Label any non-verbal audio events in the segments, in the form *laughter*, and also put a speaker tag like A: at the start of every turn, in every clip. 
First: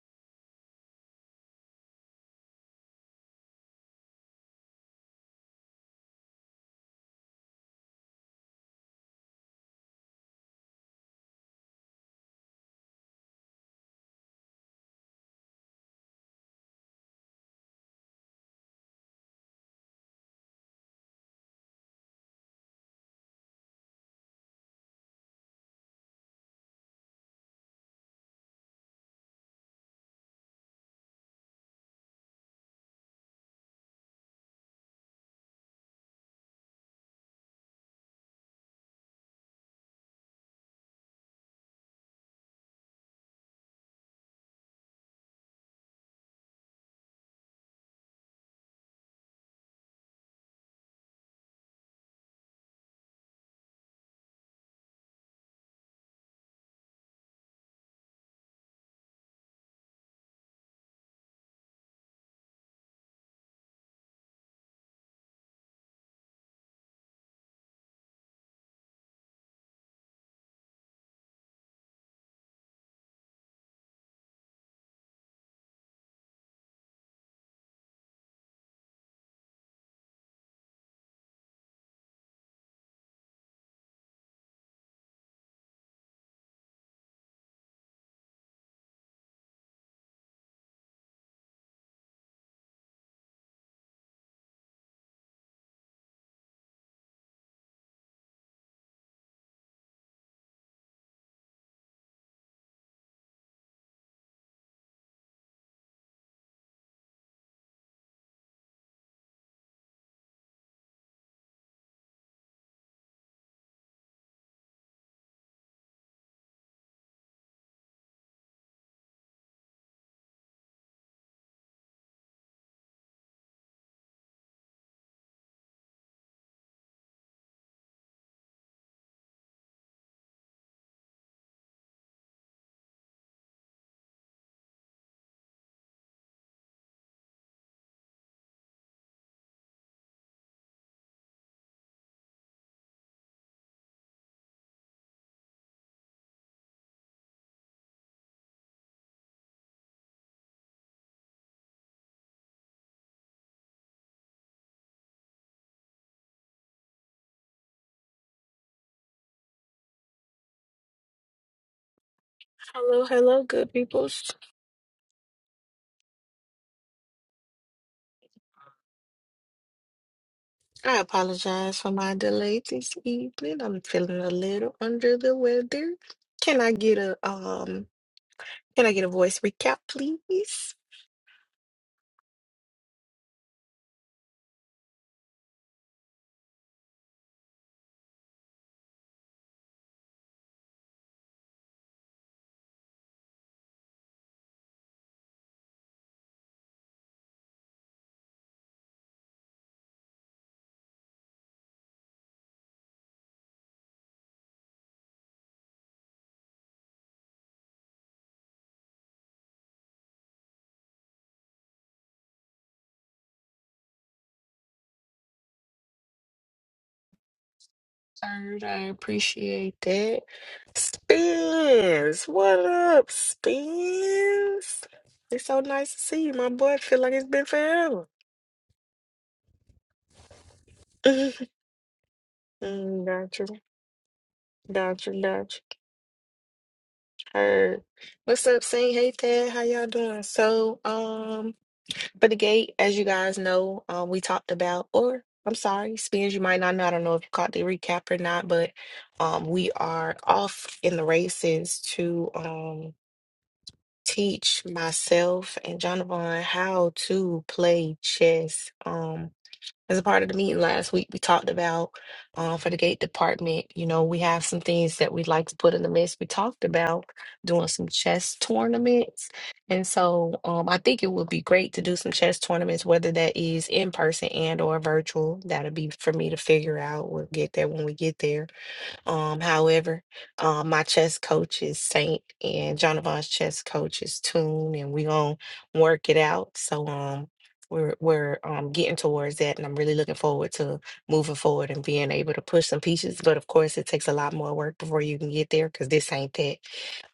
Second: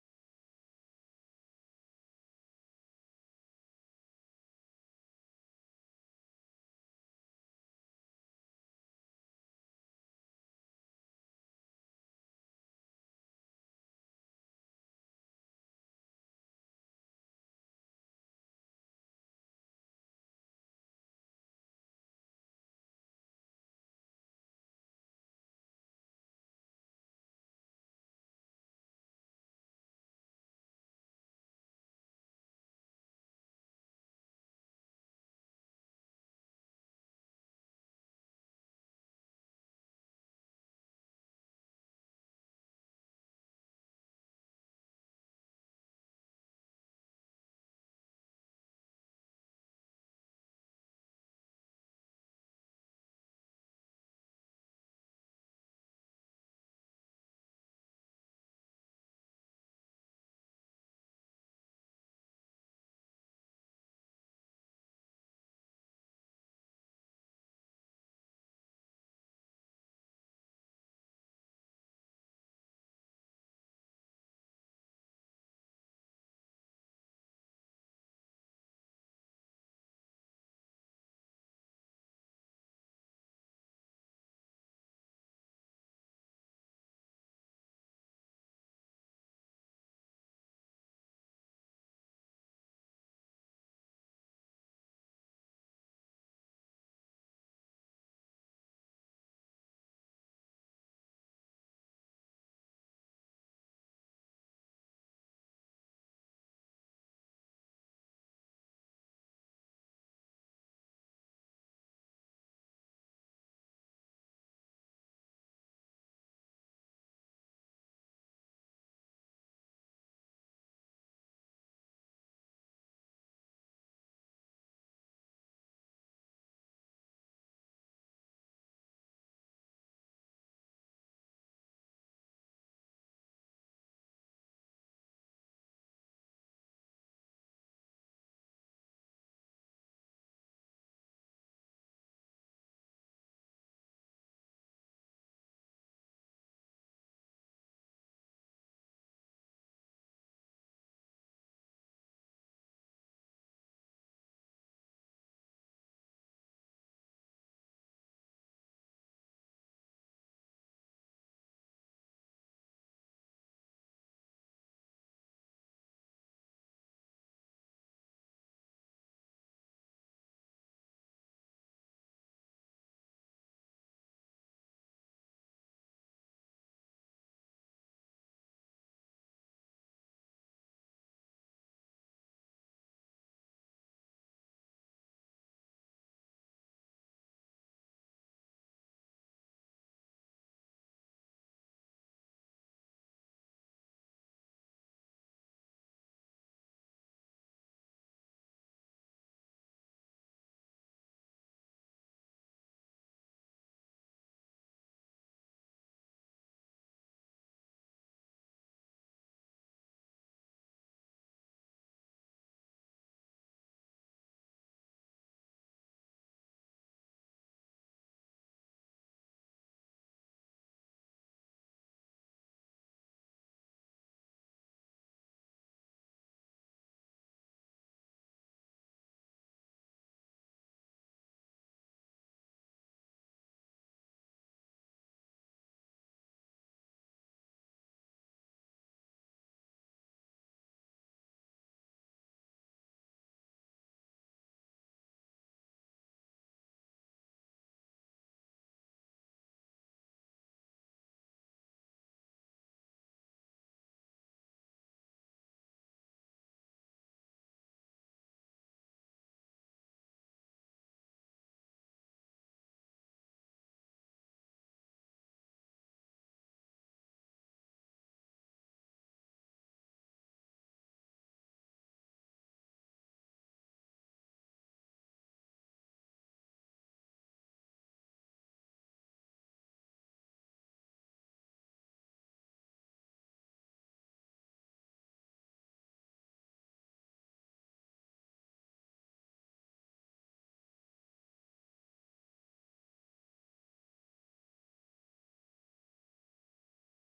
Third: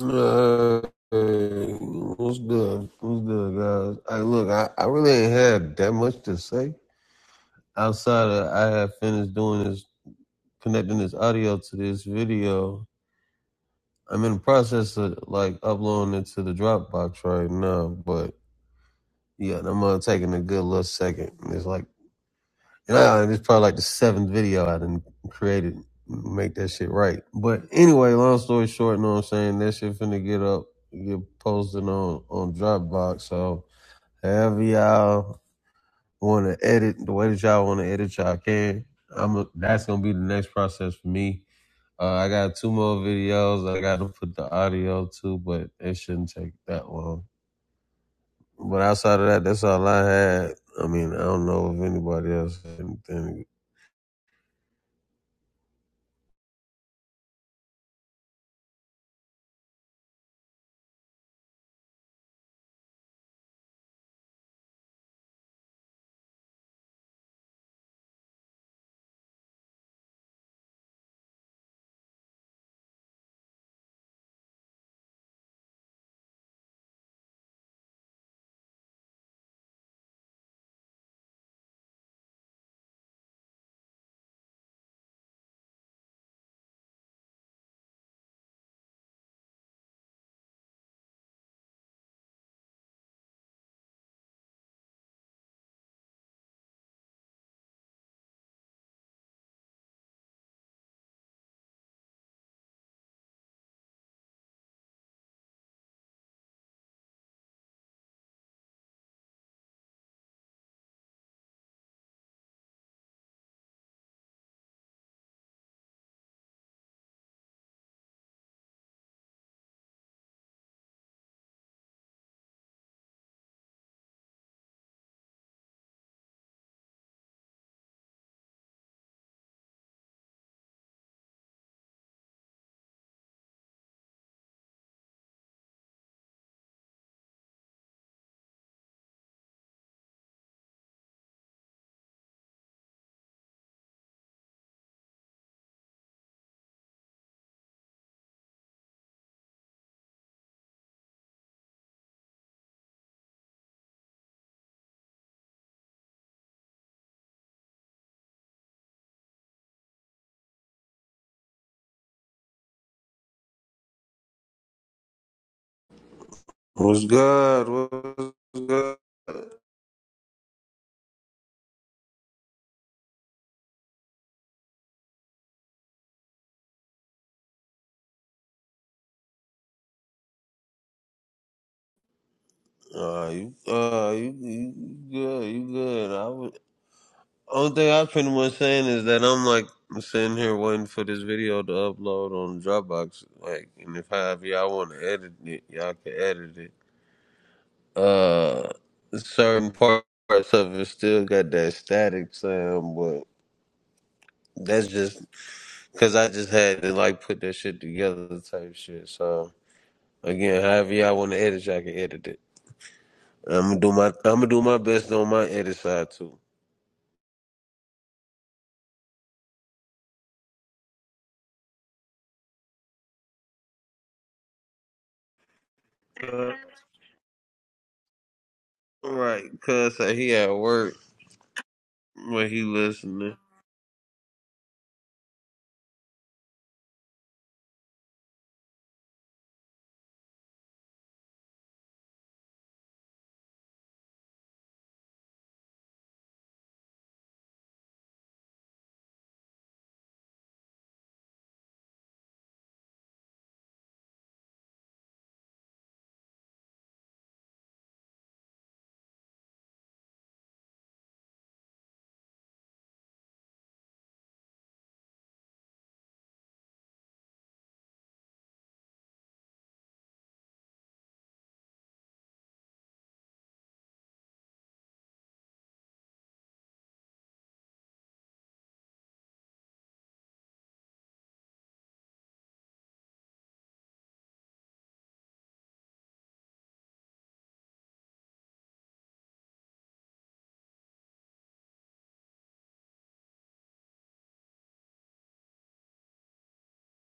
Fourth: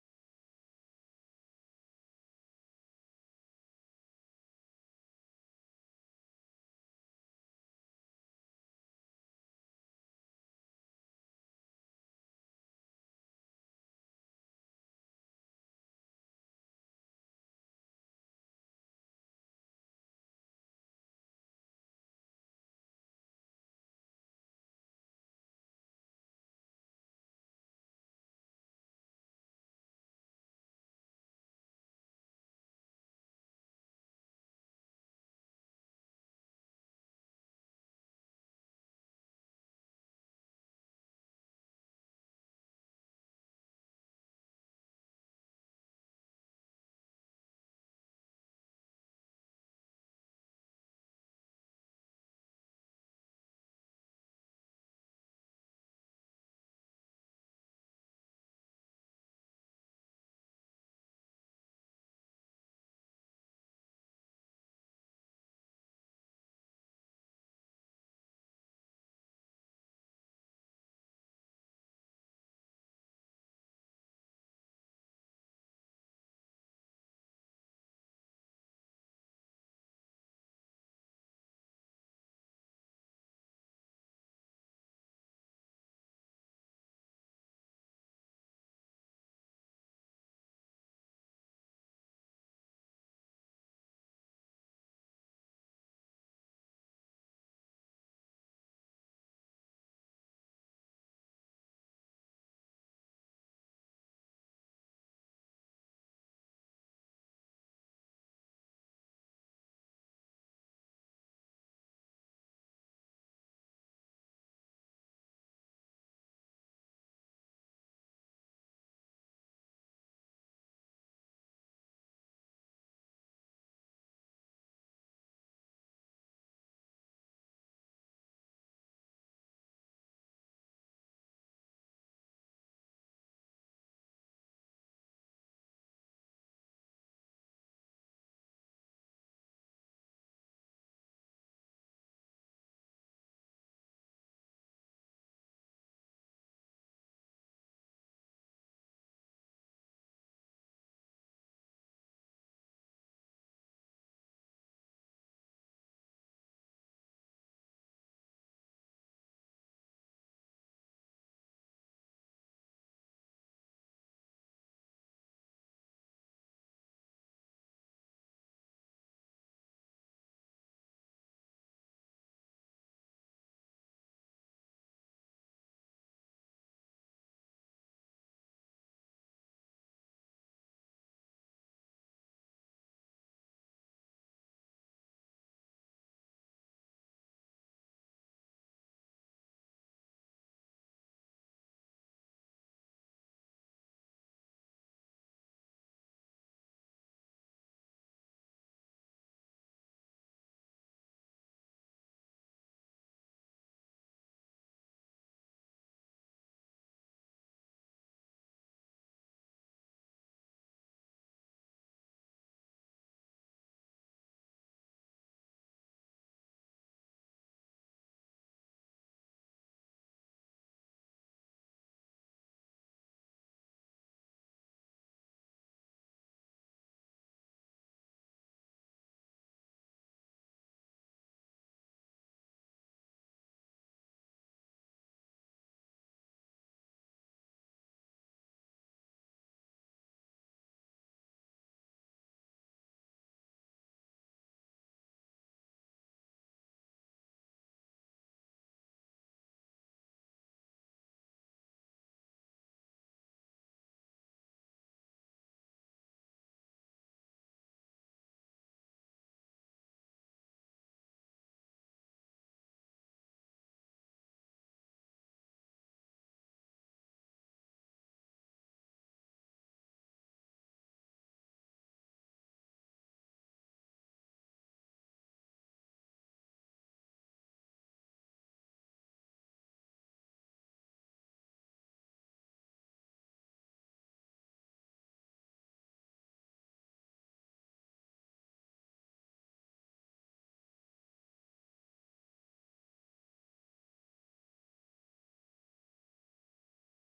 A: Uh, what's good? What's good, guys? I look, I, I really ain't had that much to say outside of I have finished doing this, connecting this audio to this video. I'm in the process of like uploading it to the Dropbox right now, but yeah, I'm uh, taking a good little second. It's like Nah, and I, it's probably like the seventh video I done created. Make that shit right. But anyway, long story short, you know what I'm saying? That shit finna get up, get posted on, on Dropbox. So however y'all wanna edit, the way that y'all wanna edit, y'all can. I'm a, that's gonna be the next process for me. Uh, I got two more videos. I got to put the audio too, but it shouldn't take that long. But outside of that, that's all I had. I mean, I don't know if anybody else had anything
B: Hello, hello, good people.
A: What's good? What's good?
B: I apologize for my delay this evening. I'm feeling a little under the weather. Can I get a um can I get a voice recap, please?
A: Uh, you, uh, you, you good? You good? I would. Only thing I pretty much saying is that I'm like sitting here waiting for this video to upload on Dropbox. Like, and if I, if y'all want to edit it, y'all can edit it. Uh, certain parts of it still got that static sound, but that's just because I just had to like put that shit together type shit. So again, however y'all want to edit, y'all can edit it. I'm gonna do my I'm gonna do my best on my edit side too.
B: Third, I appreciate that. Spins, what up, Spins? It's so nice to see you, my
A: Uh,
B: boy. I feel like it's been forever.
A: right, cuz uh, he at work
B: *laughs*
A: when he
B: Mm,
A: listening.
B: gotcha, gotcha, gotcha. Heard. What's up, Saint? Hey, Thad. How y'all doing? So, um. For the gate, as you guys know, um, we talked about, or I'm sorry, Spins, you might not know. I don't know if you caught the recap or not, but um, we are off in the races to um, teach myself and Jonathan how to play chess. Um, as a part of the meeting last week, we talked about uh, for the gate department, you know, we have some things that we'd like to put in the mix. We talked about doing some chess tournaments. And so um, I think it would be great to do some chess tournaments, whether that is in person and or virtual. That'll be for me to figure out. We'll get there when we get there. Um, however, um, my chess coach is Saint, and Jonathan's chess coach is Tune, and we gonna work it out. So, um, we're we're um getting towards that, and I'm really looking forward to moving forward and being able to push some pieces. But of course, it takes a lot more work before you can get there because this ain't that.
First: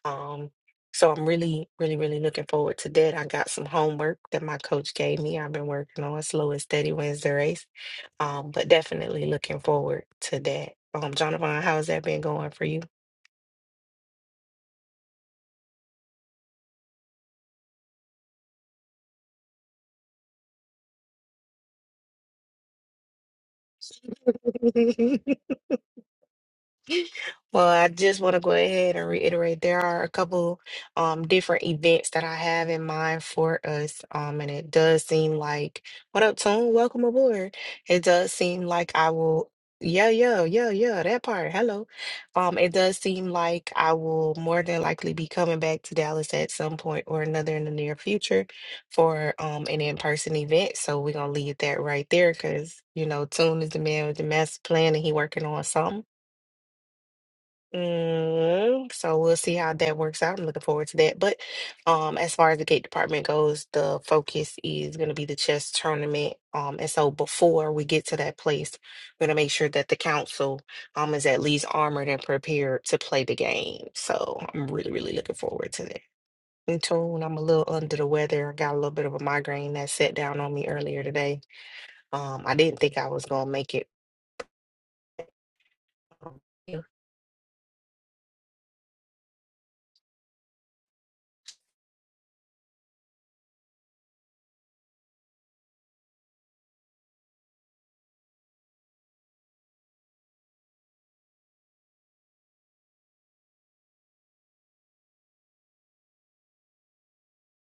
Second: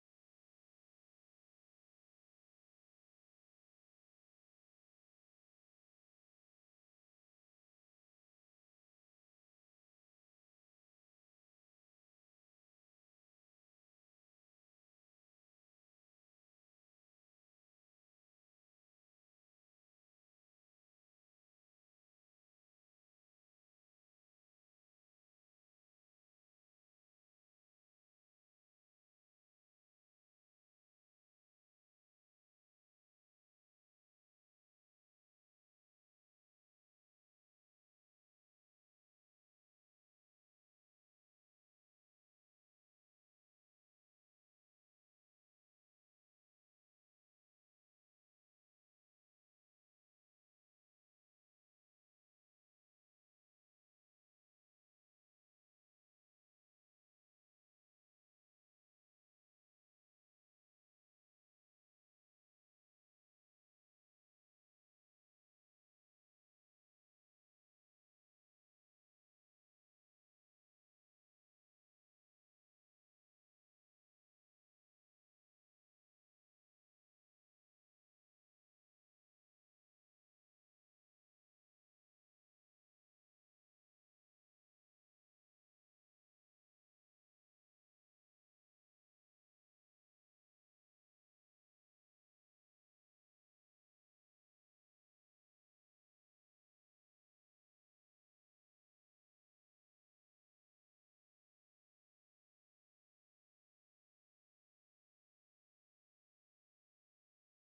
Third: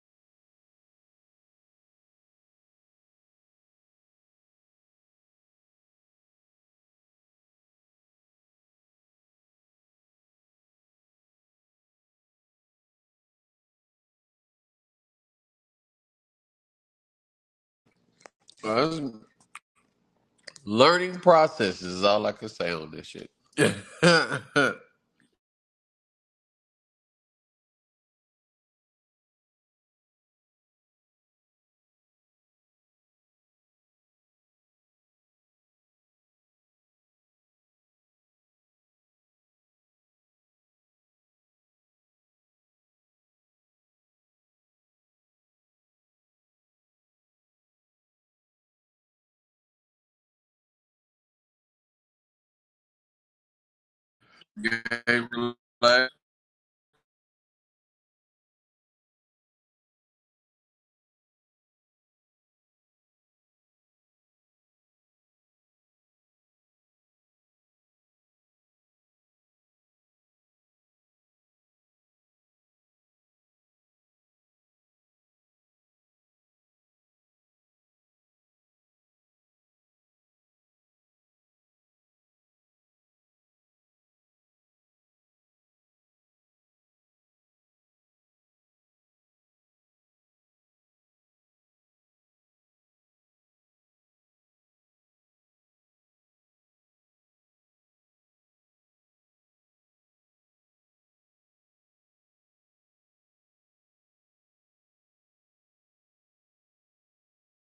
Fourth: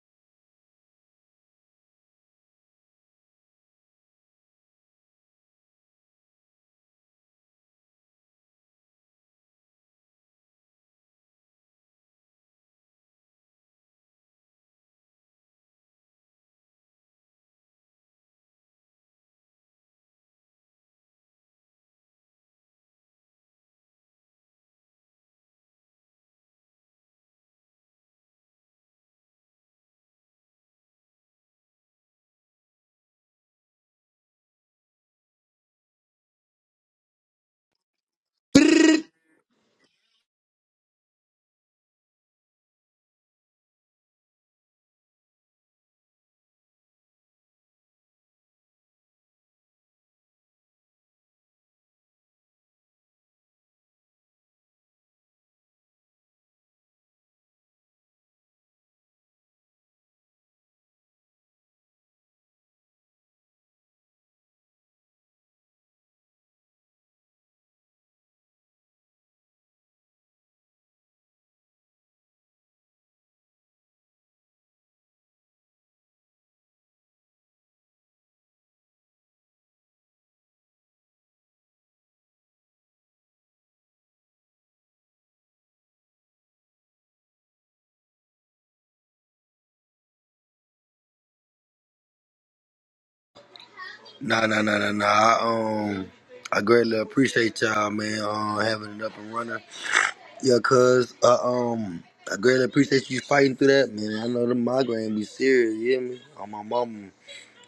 B: Um, so I'm really, really, really looking forward to that. I got some homework that my coach gave me. I've been working on slow and steady wins the race um, but definitely looking forward to that. Um, Jonathan, how's that been going for you?
A: Well, it's learning process is all I can say on this shit.
B: *laughs* Well, I just want to go ahead and reiterate there are a couple um, different events that I have in mind for us. Um, and it does seem like, what up, Tune? Welcome aboard. It does seem like
C: Nah,
B: I will, yeah, yeah, yeah, yeah, that part. Hello. Um, it does seem like I will more than likely be coming back to Dallas at some point or another in the near future for um, an in-person event. So we're going to leave that right there because, you know, Tune is the man with the master plan and he
A: *laughs*
B: working on something. Mm, so we'll see how that works out. I'm looking forward to that. But um, as far as the gate department goes, the focus is going to be the chess tournament. Um, and so before we get to that place, we're going to make sure that the council um is at least armored and prepared to play the game. So I'm really, really looking forward to that. In tune, I'm a little under the weather. I got a little bit of a migraine that set down on me earlier today. Um, I didn't think I was going to make it
C: nah, nah, nah, nah. I, um, I greatly appreciate y'all, man. Um, having it up and running. Yeah, cuz, uh, um, I greatly appreciate you fighting through that, man. I know the migraine be serious, you hear me? On my mama.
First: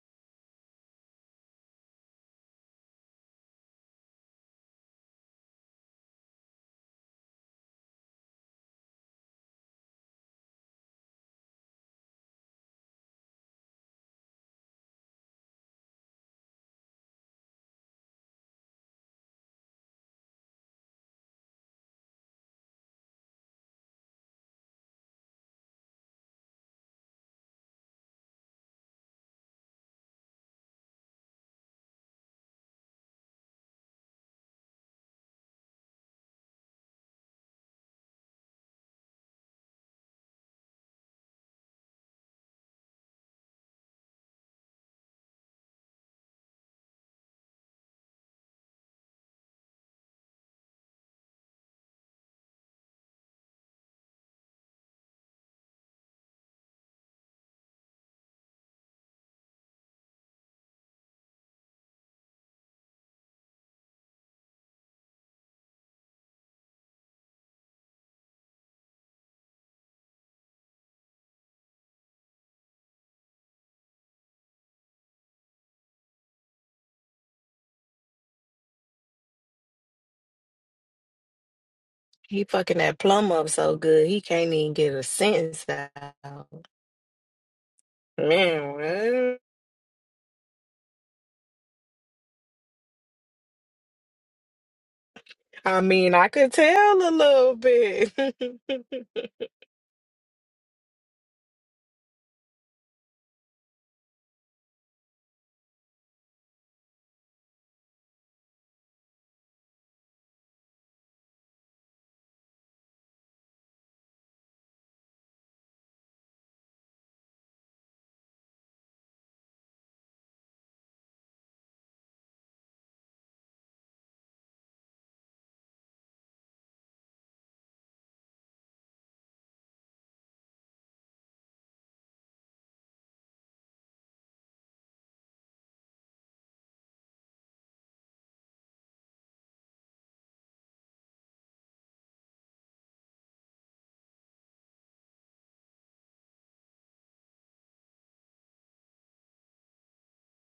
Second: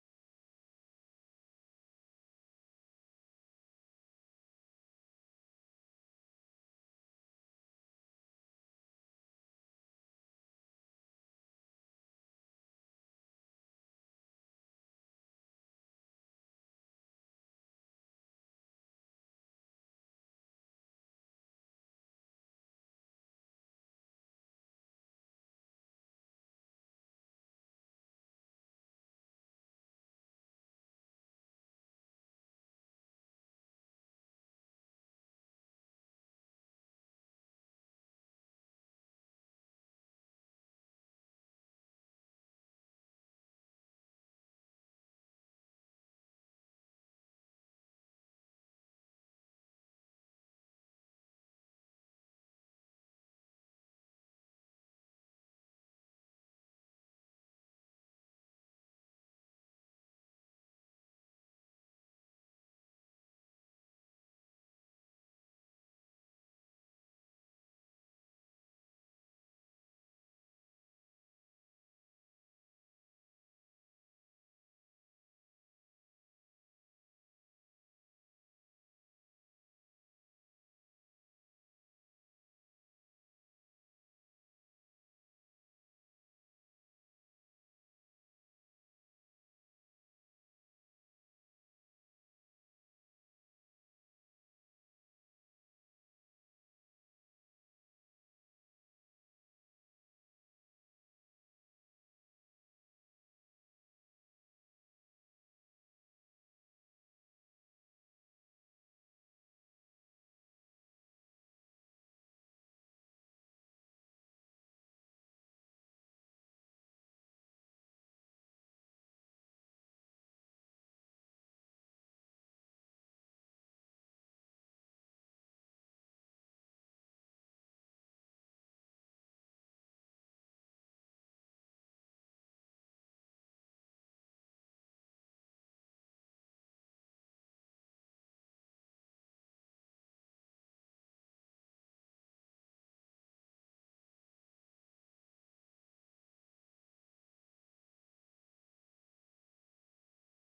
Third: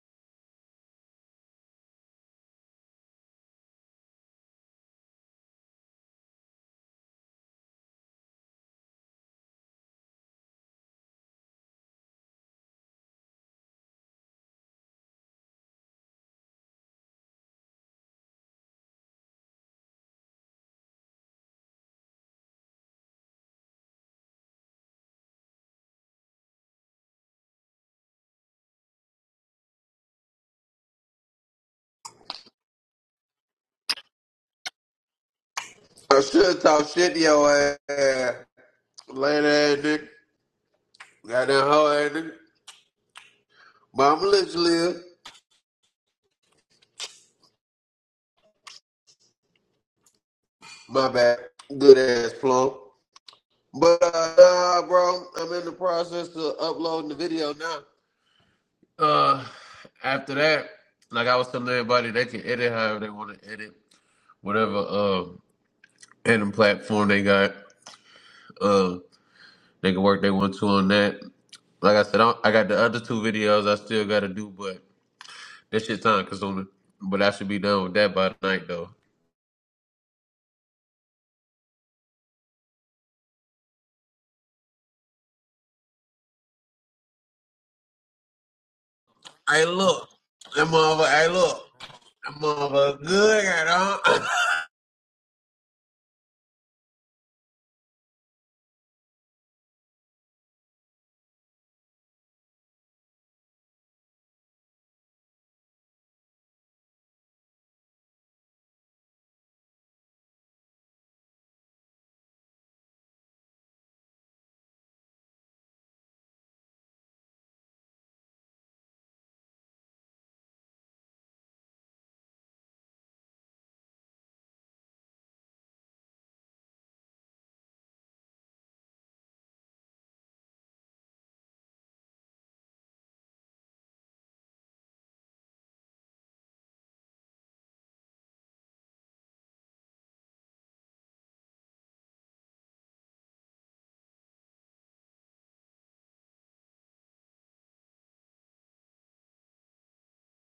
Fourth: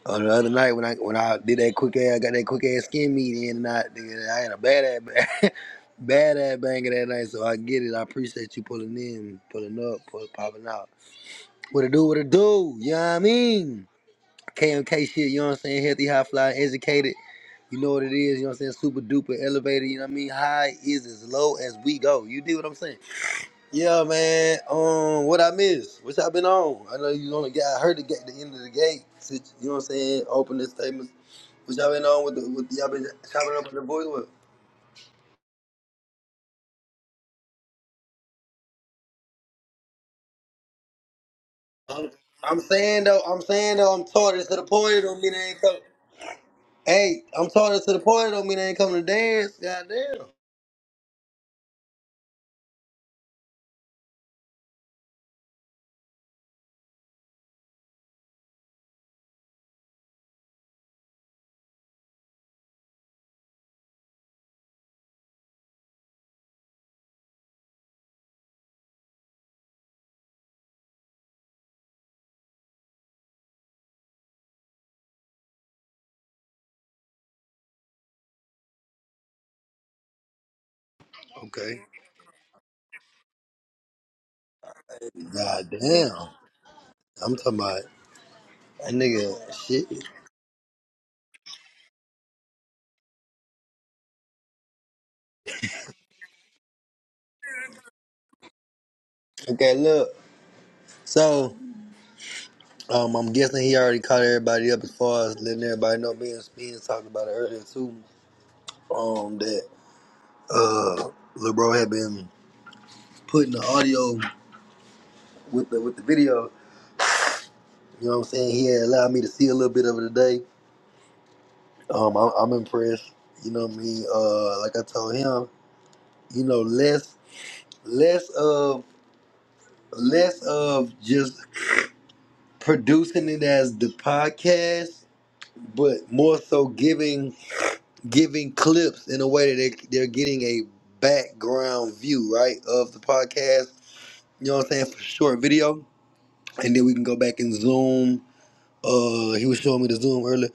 C: Uh, the other night when I when I did that quick ass, got that quick ass skin meeting, and I, nigga, I had a bad ass, ba- *laughs* bad ass banger that night. So I get it. I appreciate you pulling in, pulling up, pull, popping out. What it do? What it do? You know what I mean? KMK shit, you know what I'm saying? Healthy, high fly, educated. You know what it is, you know what I'm saying? Super duper elevated, you know what I mean? High is as low as we go. You dig what I'm saying? Yeah, man. Um, what I miss? What y'all been on? I know you only got I heard the gate the end of the gate. You know what I'm saying? Opening statements. What y'all been on with the with y'all been chopping up with the boys with?
A: I should talk shit to your ass. Later ass nigga. Got that whole
C: I'm,
A: ass nigga.
C: I'm saying though, I'm saying though,
A: But
C: I'm
A: i Mama
C: taught
A: let
C: it to
A: you
C: the point,
A: live.
C: it don't mean they ain't coming. Hey, I'm taught it to the point, it don't mean they ain't coming to dance. Goddamn.
A: My bad. Good ass plump. But uh, nah, bro, I'm in the process of uploading the video now. Uh, after that, like I was telling everybody, they can edit however they want to edit, whatever uh editing platform they got. Uh, they can work they want to on that. Like I said, I, I got the other two videos I still got to do, but that shit time consuming. But I should be done with that by tonight though.
C: Okay.
B: He fucking that plum up so good he can't even get a sentence
C: Goddamn.
B: out.
C: I'm talking about
B: Man,
C: that
B: what?
C: nigga
A: Hey,
C: shit.
A: look, that motherfucker. Hey, look, that motherfucker good, huh?
B: I mean, I could tell a little bit. *laughs*
C: Okay, look. So, um, I'm guessing he already caught everybody up as far as letting everybody know. Me and Spins talked about it earlier too. Um, that uh, Lil bro had been putting the audio with the with the video. You know what I'm saying? He had allowed me to see a little bit of it today. Um, I'm, I'm impressed. You know what I mean? Uh, like I told him, you know, less less of less of just producing it as the podcast but more so giving giving clips in a way that they, they're getting a background view right of the podcast you know what i'm saying for short video and then we can go back and zoom uh he was showing me the zoom earlier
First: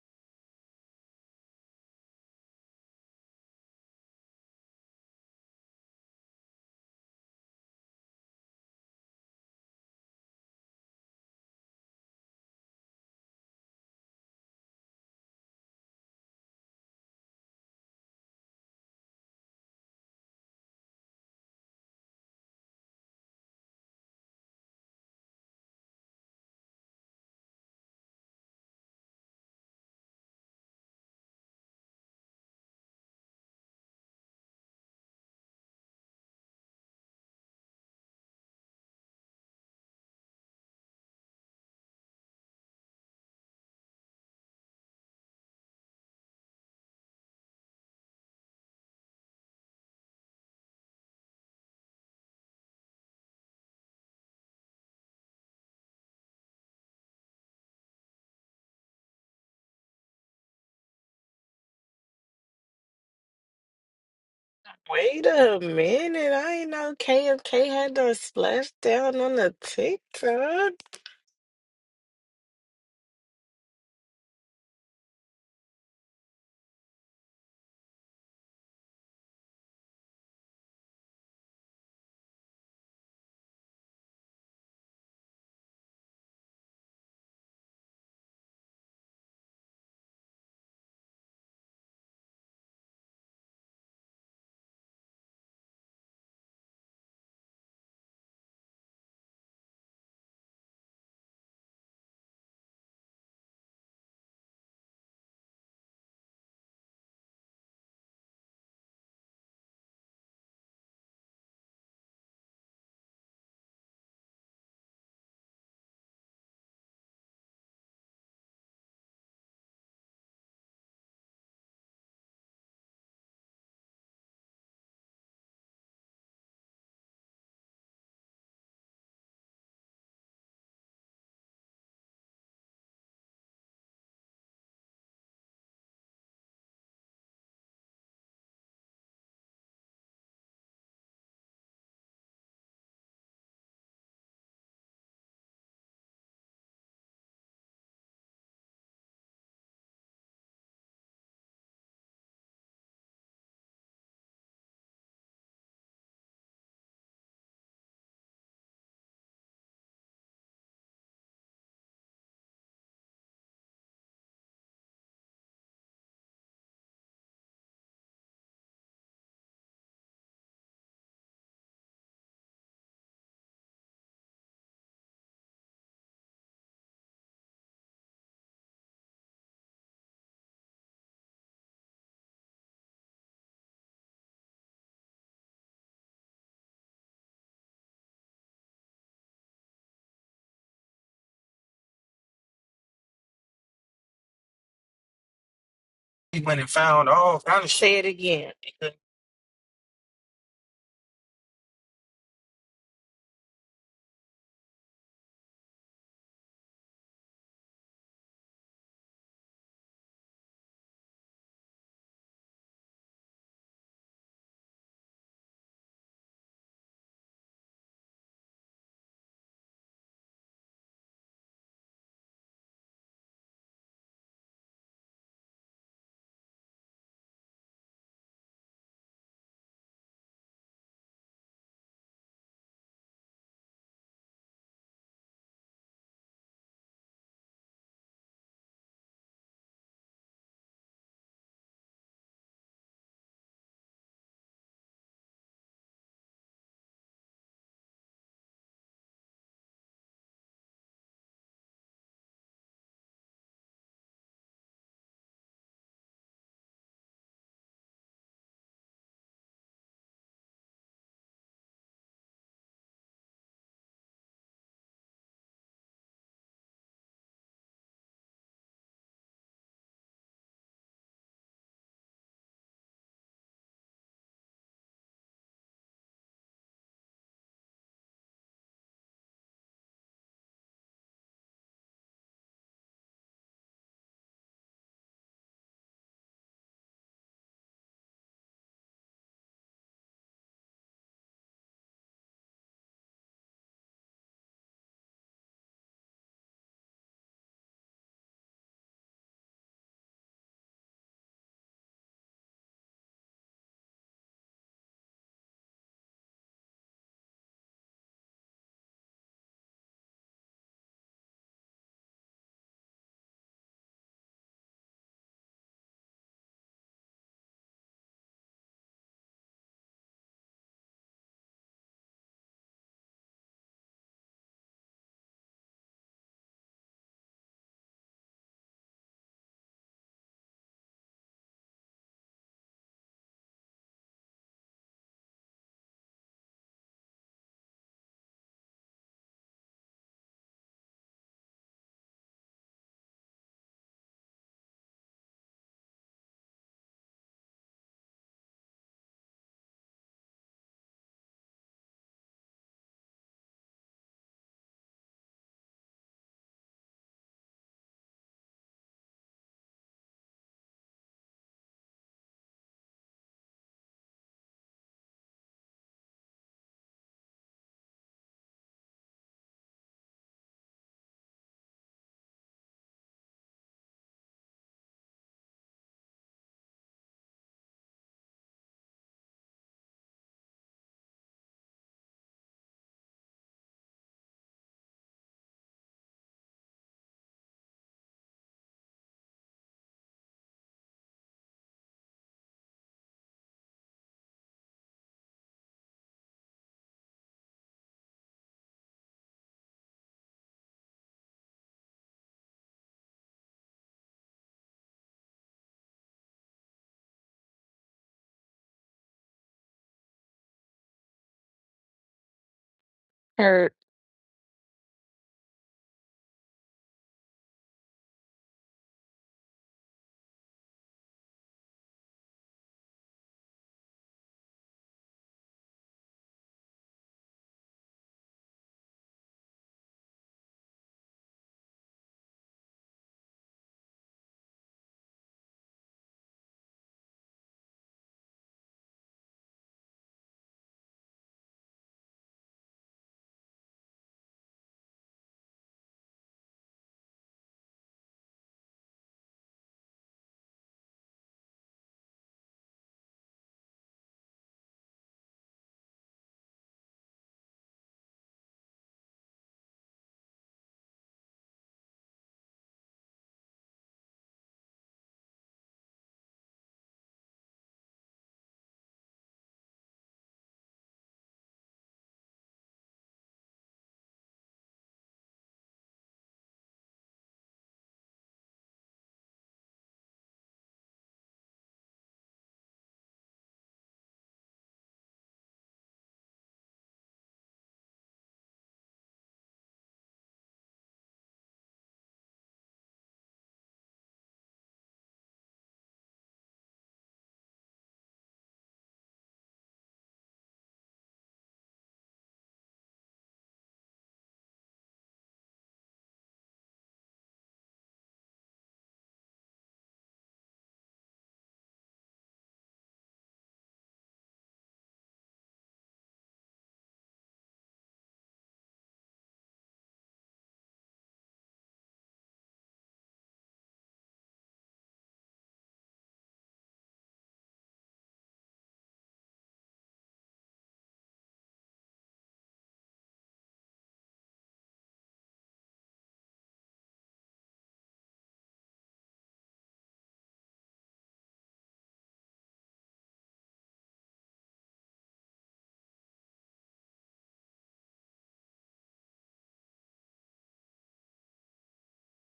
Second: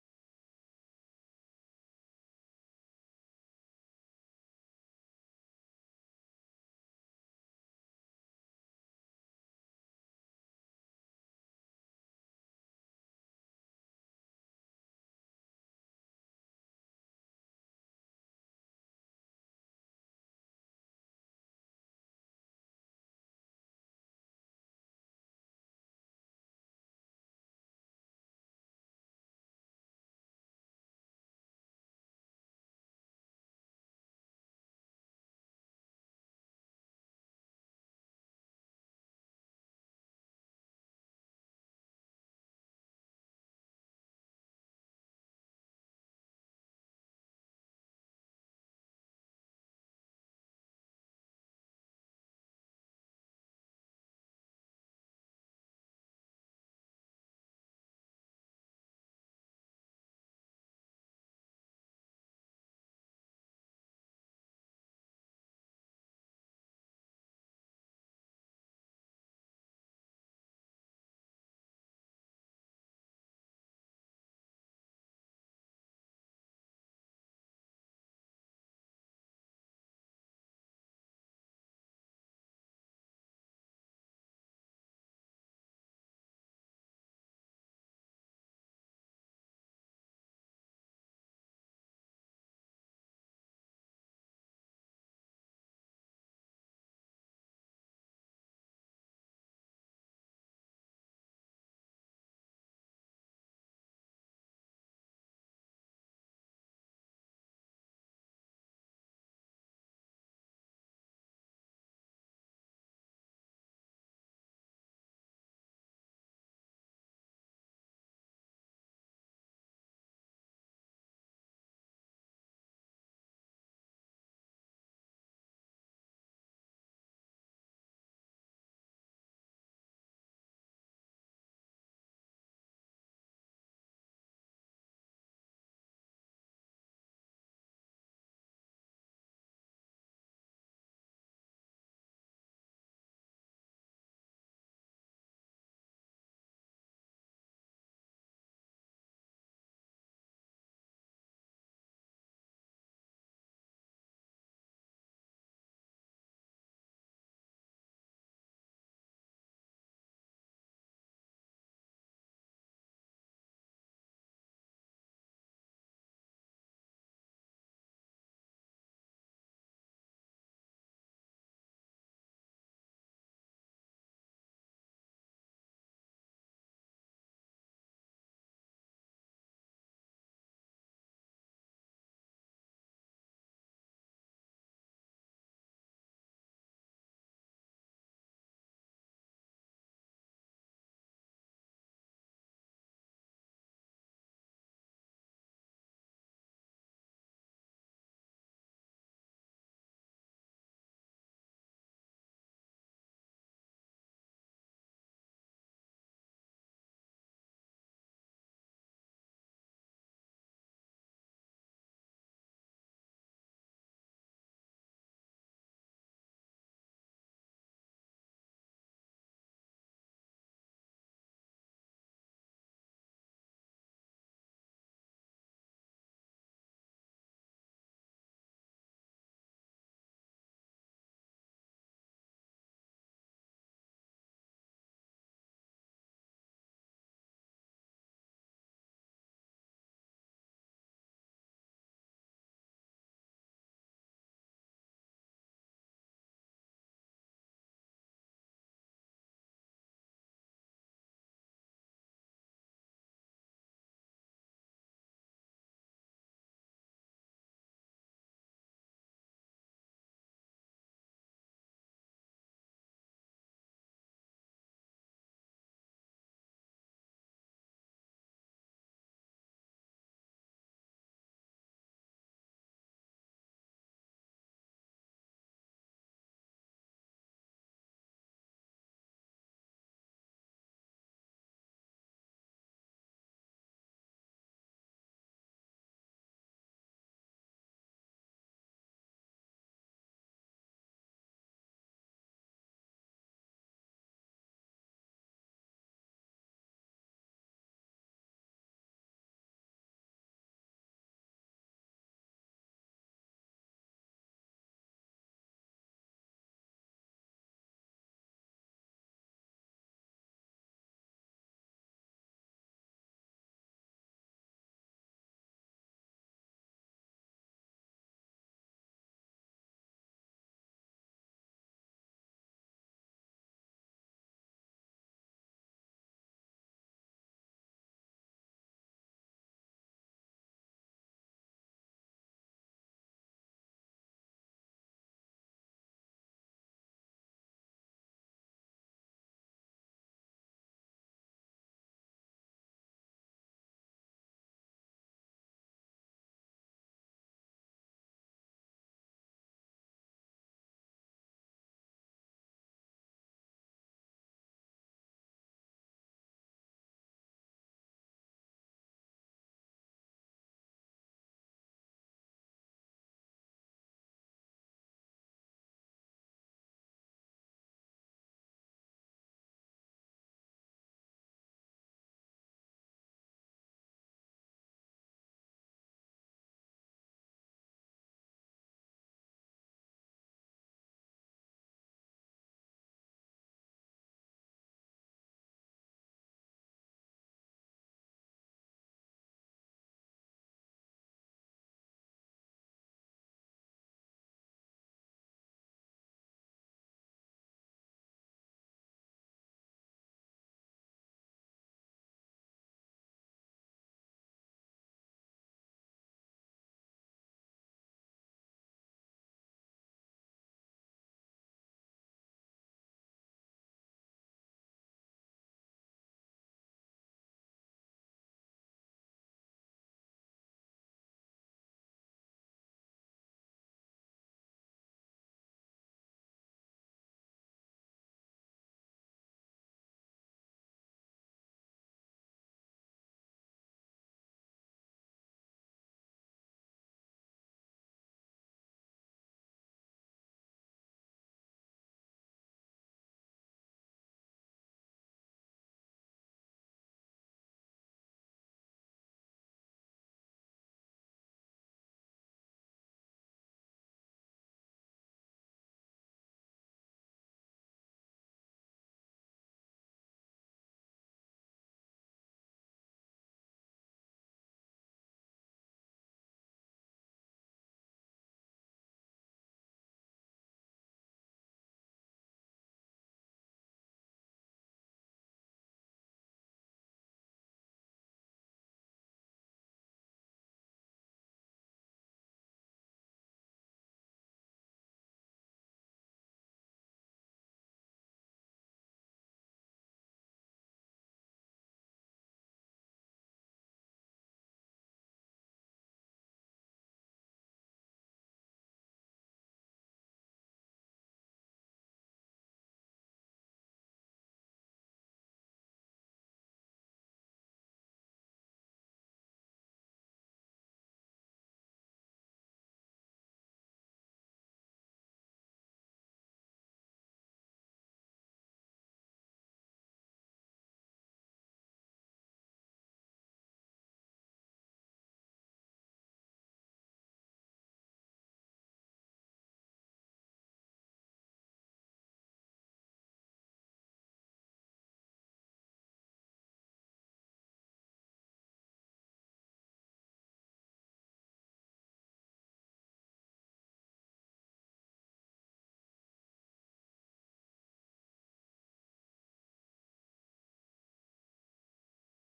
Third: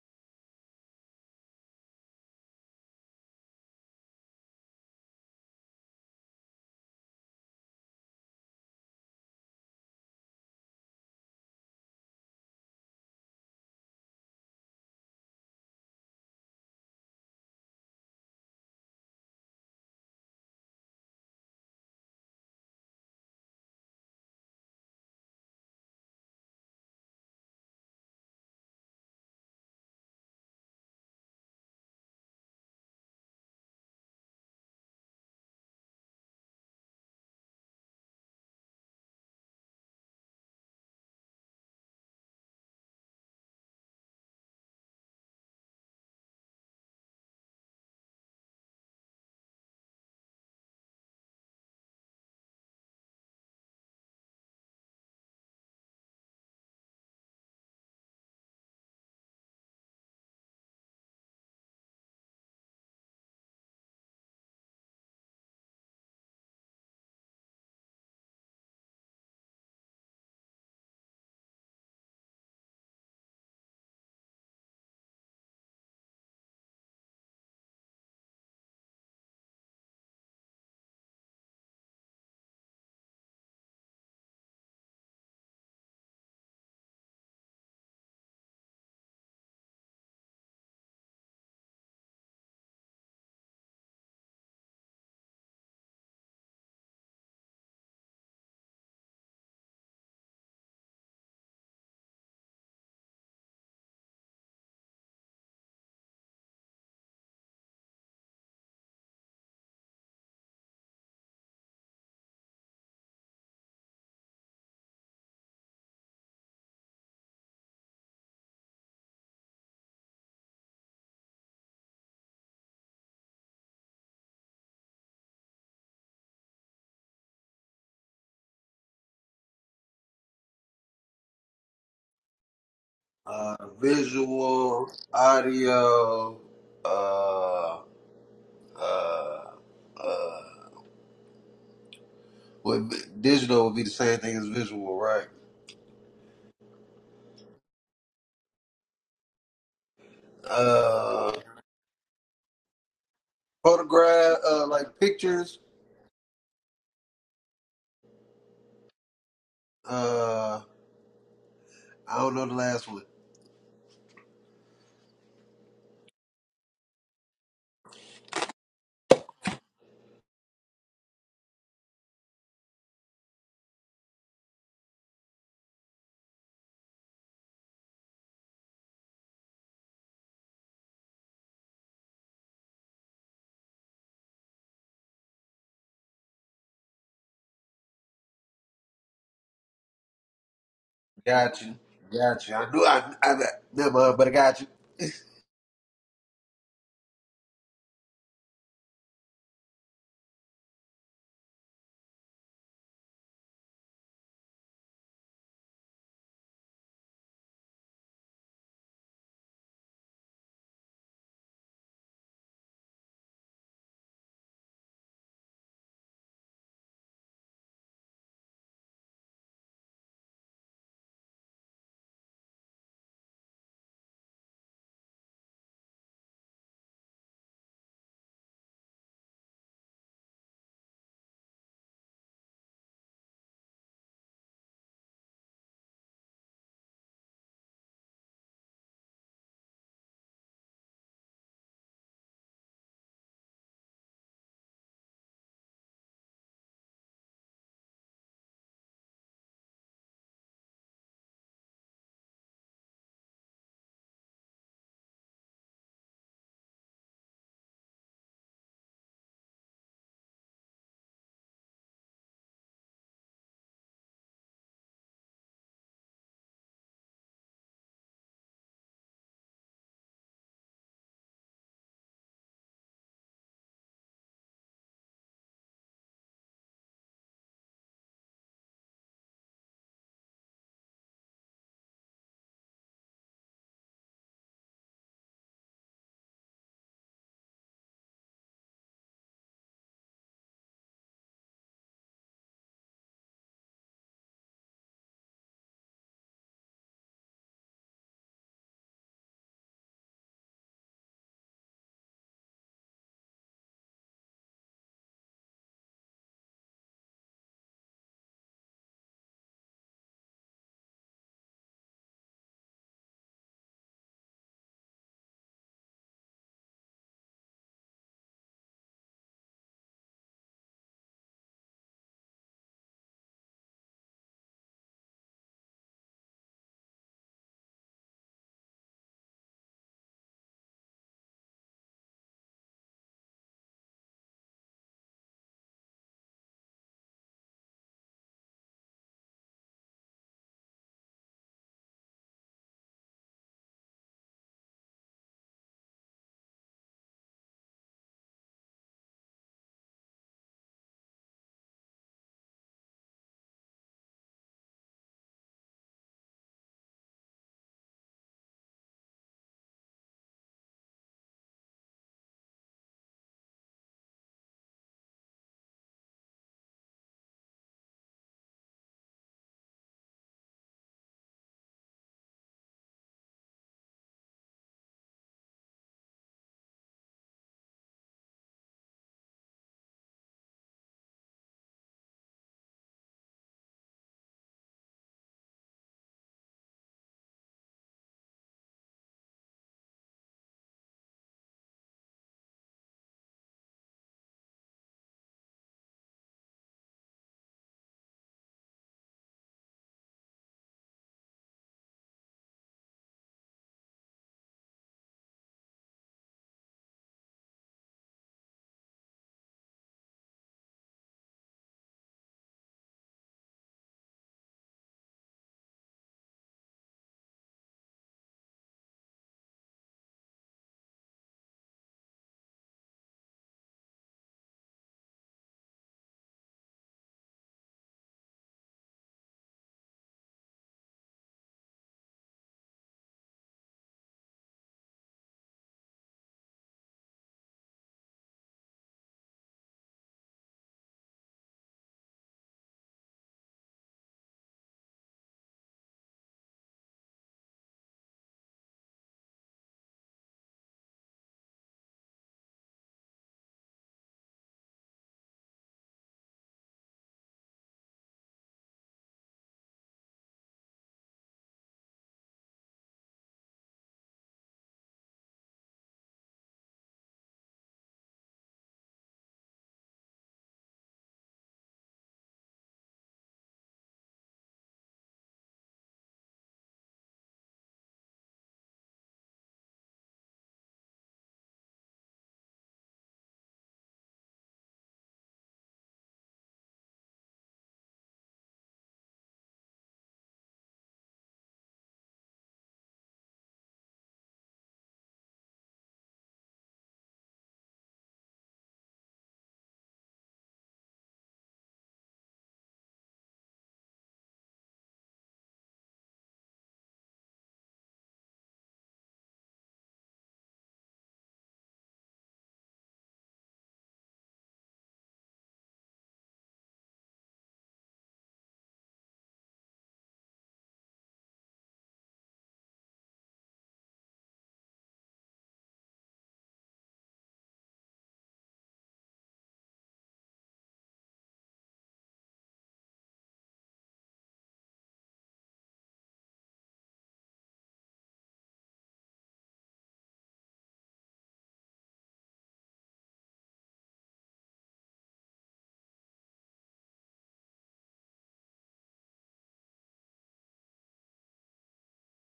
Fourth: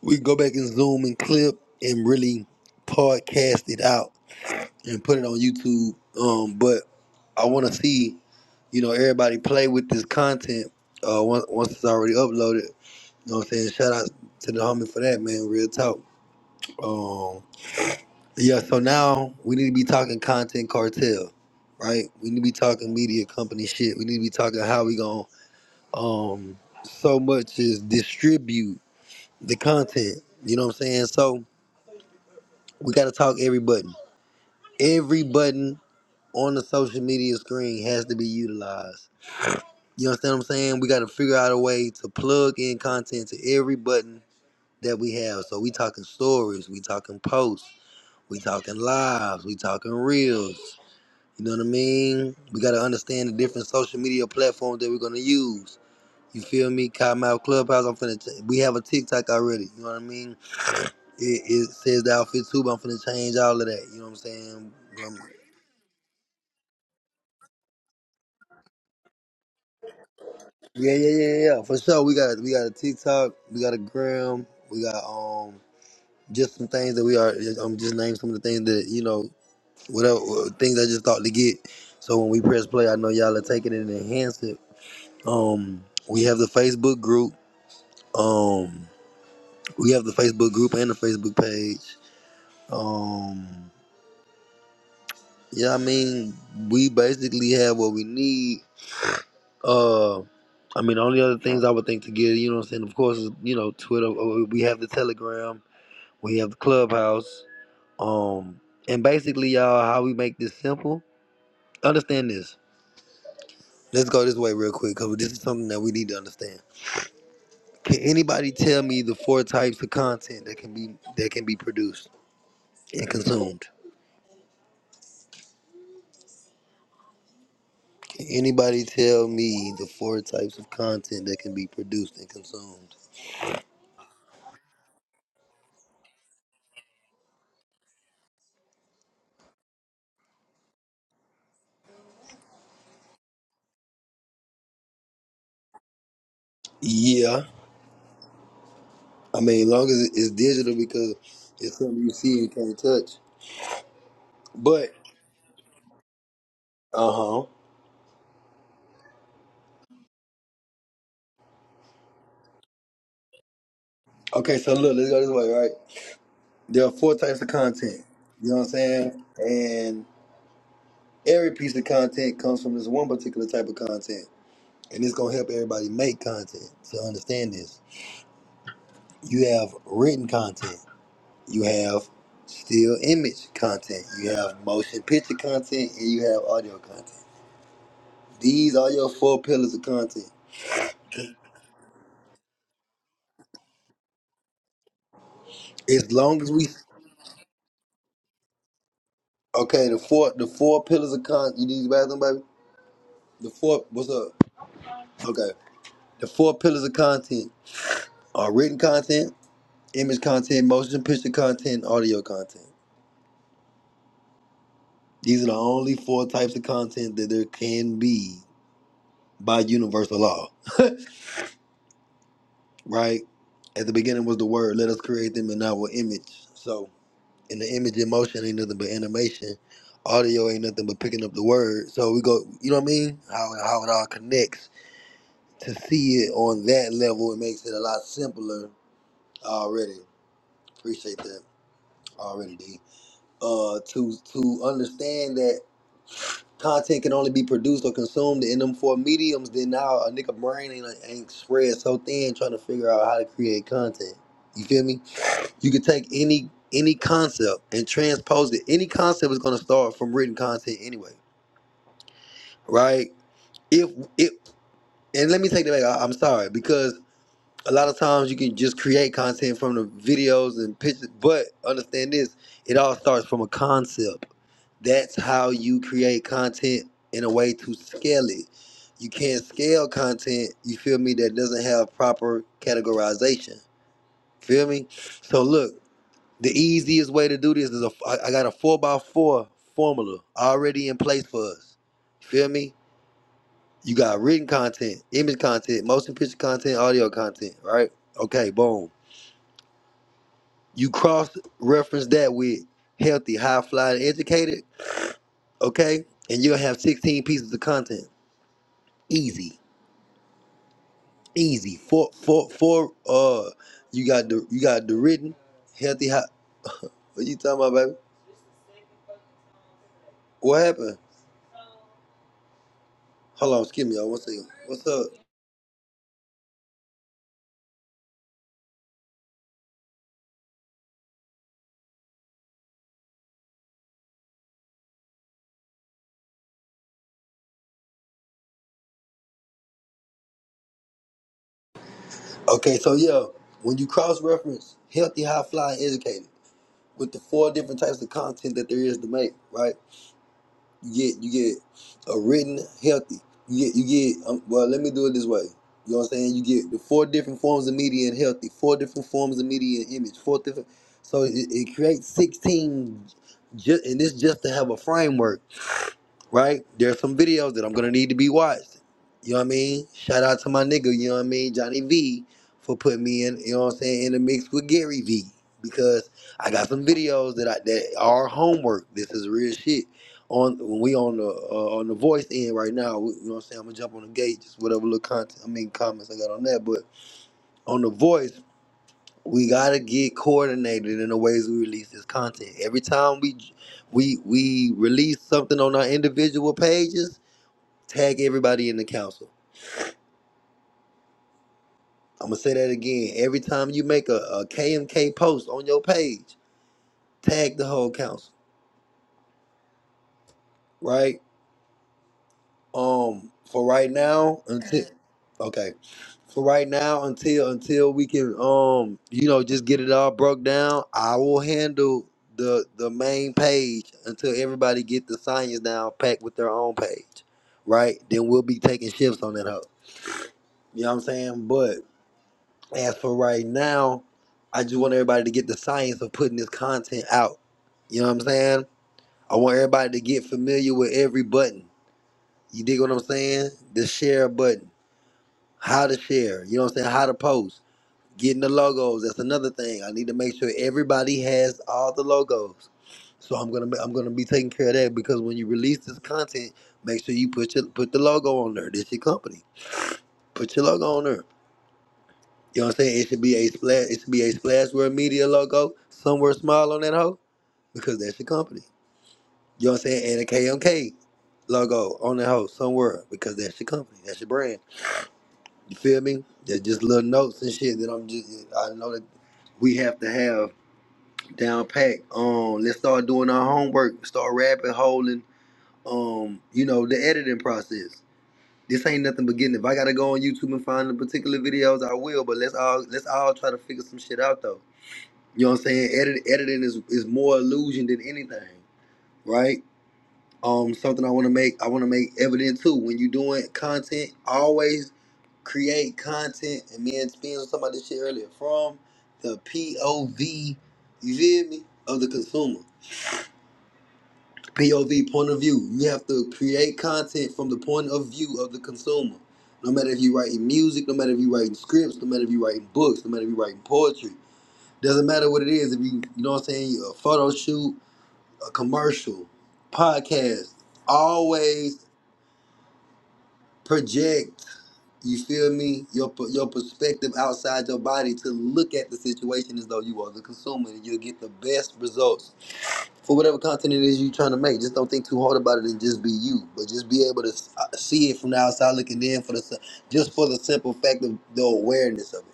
C: we can go back and zoom and clip and really podcast it out and put it on youtube um but i want to see you know everybody play with this content uh once, once it's already uploaded you know what i'm saying shout out to the homie for that man real talk Um. Yeah, so now we need to be talking content cartel, right? We need to be talking media company shit. We need to be talking how we gonna um so much is distribute the content. You know what I'm saying? So we gotta talk every button. Every button on the social media screen has to be utilized. You understand what I'm saying? We gotta figure out a way to plug in content to every button that we have. So we talking stories, we talking posts, we talking lives, we talking reels. You know what I mean? We gotta understand the different social media platforms that we're gonna use. You feel me? Cottonmouth Clubhouse. I'm finna. T- we have a TikTok already. You know what I mean? It, it says the outfit too, but I'm finna change all of that. You know what I'm saying? Um,
B: Wait a minute, I ain't know KFK had done splash down on the TikTok.
C: yeah, yeah, yeah, yeah. For sure. We got we got a TikTok. We got a gram. We got um just some things that we are. I'm just naming some of the things that you know whatever things I just thought to get. So when we press play, I know y'all are taking it and enhance it. Um, we have the Facebook group. Um. We have the Facebook group and the Facebook page. Um, yeah, I mean, we basically have what we need. Uh, I mean, the only other things I would think to get, you know what I'm saying? Of course, is, you know, Twitter. uh, We have the Telegram. We have the Clubhouse. Um, and basically, y'all, how we make this simple? Understand this. Let's go this way real quick because this is something that we need to understand. Can anybody tell me the four types of content that can be that can be produced and consumed? Can anybody tell me the four types of content that can be produced and consumed?
A: *laughs* uh, visual, audio, uh, uh, uh. Well, v- digital would be the same thing as visual, right?
C: Yeah. I mean, as long as it- it's digital because
A: Uh,
C: it's something you see and can't touch.
A: photograph, uh,
C: But,
A: like pictures.
C: uh huh.
A: Uh, I don't know the last one.
C: Okay, so look, let's go this way, right? There are four types of content. You know what I'm saying? And every piece of content comes from this one particular type of content. And it's going to help everybody make content. So understand this. You have written content. you have still image content, you have motion picture content, and you have audio content. These are your four pillars of content.
A: Got you, got you. I knew I, I, I never, mind, but I got you.
C: As
B: He
C: long as
B: went
C: we
B: and found all. I'm gonna say it again.
C: okay, the four the four pillars of content. You need the bathroom, baby. The four what's up? Okay, the four pillars of content are written content, image content, motion picture content, audio content. These are the only four types of content that there can be by universal law, *laughs* right? At the beginning was the word. Let us create them in our image. So and the image in motion ain't nothing but animation. Audio ain't nothing but picking up the word. So we go, you know what I mean? How how it all connects. To see it on that level, it makes it a lot simpler already. Appreciate that already, D. Uh, to to understand that content can only be produced or consumed in them four mediums, then now a nigga brain ain't, ain't spread so thin trying to figure out how to create content. You feel me? You could take any any concept and transpose it. Any concept is going to start from written content anyway, right? If if and let me take that back. I, I'm sorry because a lot of times you can just create content from the videos and pictures, but understand this: it all starts from a concept. That's how you create content in a way to scale it. You can't scale content. You feel me? That doesn't have proper categorization. Feel me? So look. The easiest way to do this is a, I I got a four by four formula already in place for us. You feel me? You got written content, image content, motion picture content, audio content, right? Okay, boom. You cross reference that with healthy, high flying, educated, okay? And you'll have 16 pieces of content. Easy, easy. Four, four, four. Uh, you got the you got the written, healthy, high. What you talking about, baby? What happened? Hold on, excuse me, y'all. One second. What's up? Okay, so yeah, when you cross reference healthy, high flying, educated with the four different types of content that there is to make, right? You get you get a written healthy. You get you get um, well. Let me do it this way. You know what I'm saying? You get the four different forms of media and healthy, four different forms of media and image, four different. So it, it creates 16, ju- and this just to have a framework right? There's some videos that I'm gonna need to be watched. You know what I mean? Shout out to my nigga, you know what I mean, Johnny V for putting me in, you know what I'm saying, in the mix with Gary V. Because I got some videos that I that are homework. This is real shit. On when we on the uh, on the voice end right now, we, you know what I'm saying? I'm gonna jump on the gate, just whatever little content I mean comments I got on that. But on the voice, we gotta get coordinated in the ways we release this content. Every time we we we release something on our individual pages, Tag everybody in the council. I'm gonna say that again. Every time you make a, KMK post on your page, tag the whole council, right? Um, for
B: Hurt
C: right now, until okay, for right now until until we can um you know just get it all broke down, I will handle the the main page until everybody get the science down packed with their own page, right? Then we'll be taking shifts on that hoe. You know what I'm saying? As for right now, I just want everybody to get the science of putting this content out. You know what I'm saying? I want everybody to get familiar with every button. You dig what I'm saying? The share button, how to share, you know what I'm saying? How to post, getting the logos. That's another thing. I need to make sure everybody has all the logos. So I'm gonna I'm gonna be taking care of that because when you release this content, make sure you put your put the logo on there. This your company. Put your logo on there. You know what I'm saying? It should be a splash. It should be a splashware media logo somewhere small on that hoe because that's your company. You know what I'm saying? And a KMK logo on that hoe somewhere because that's your company. That's your brand. You feel me? That's just little notes and shit that I'm just. I know that we have to have down pack. Um, let's start doing our homework. Start rabbit holing. Um, you know the editing process. This ain't nothing but getting. If I gotta go on YouTube and find the particular videos, I will. But let's all let's all try to figure some shit out though. You know what I'm saying? Edit, editing is, is more illusion than anything, right? Um, something I want to make I want to make evident too. When you're doing content, always create content. And me and Spins was talking about this shit earlier from the POV. You feel me? Of the consumer, POV point of view. You have to create content from the point of view of the consumer. No matter if you're writing music, no matter if you're writing scripts, no matter if you're writing books, no matter if you're writing poetry, doesn't matter what it is. If you you know what I'm saying, a photo shoot a commercial, podcast, always project. You feel me? Your per- your perspective outside your body to look at the situation as though you are the consumer, and you'll get the best results for whatever content it is you're trying to make. Just don't think too hard about it, and just be you. But just be able to s- uh, see it from the outside looking in for the s- just for the simple fact of the awareness of it.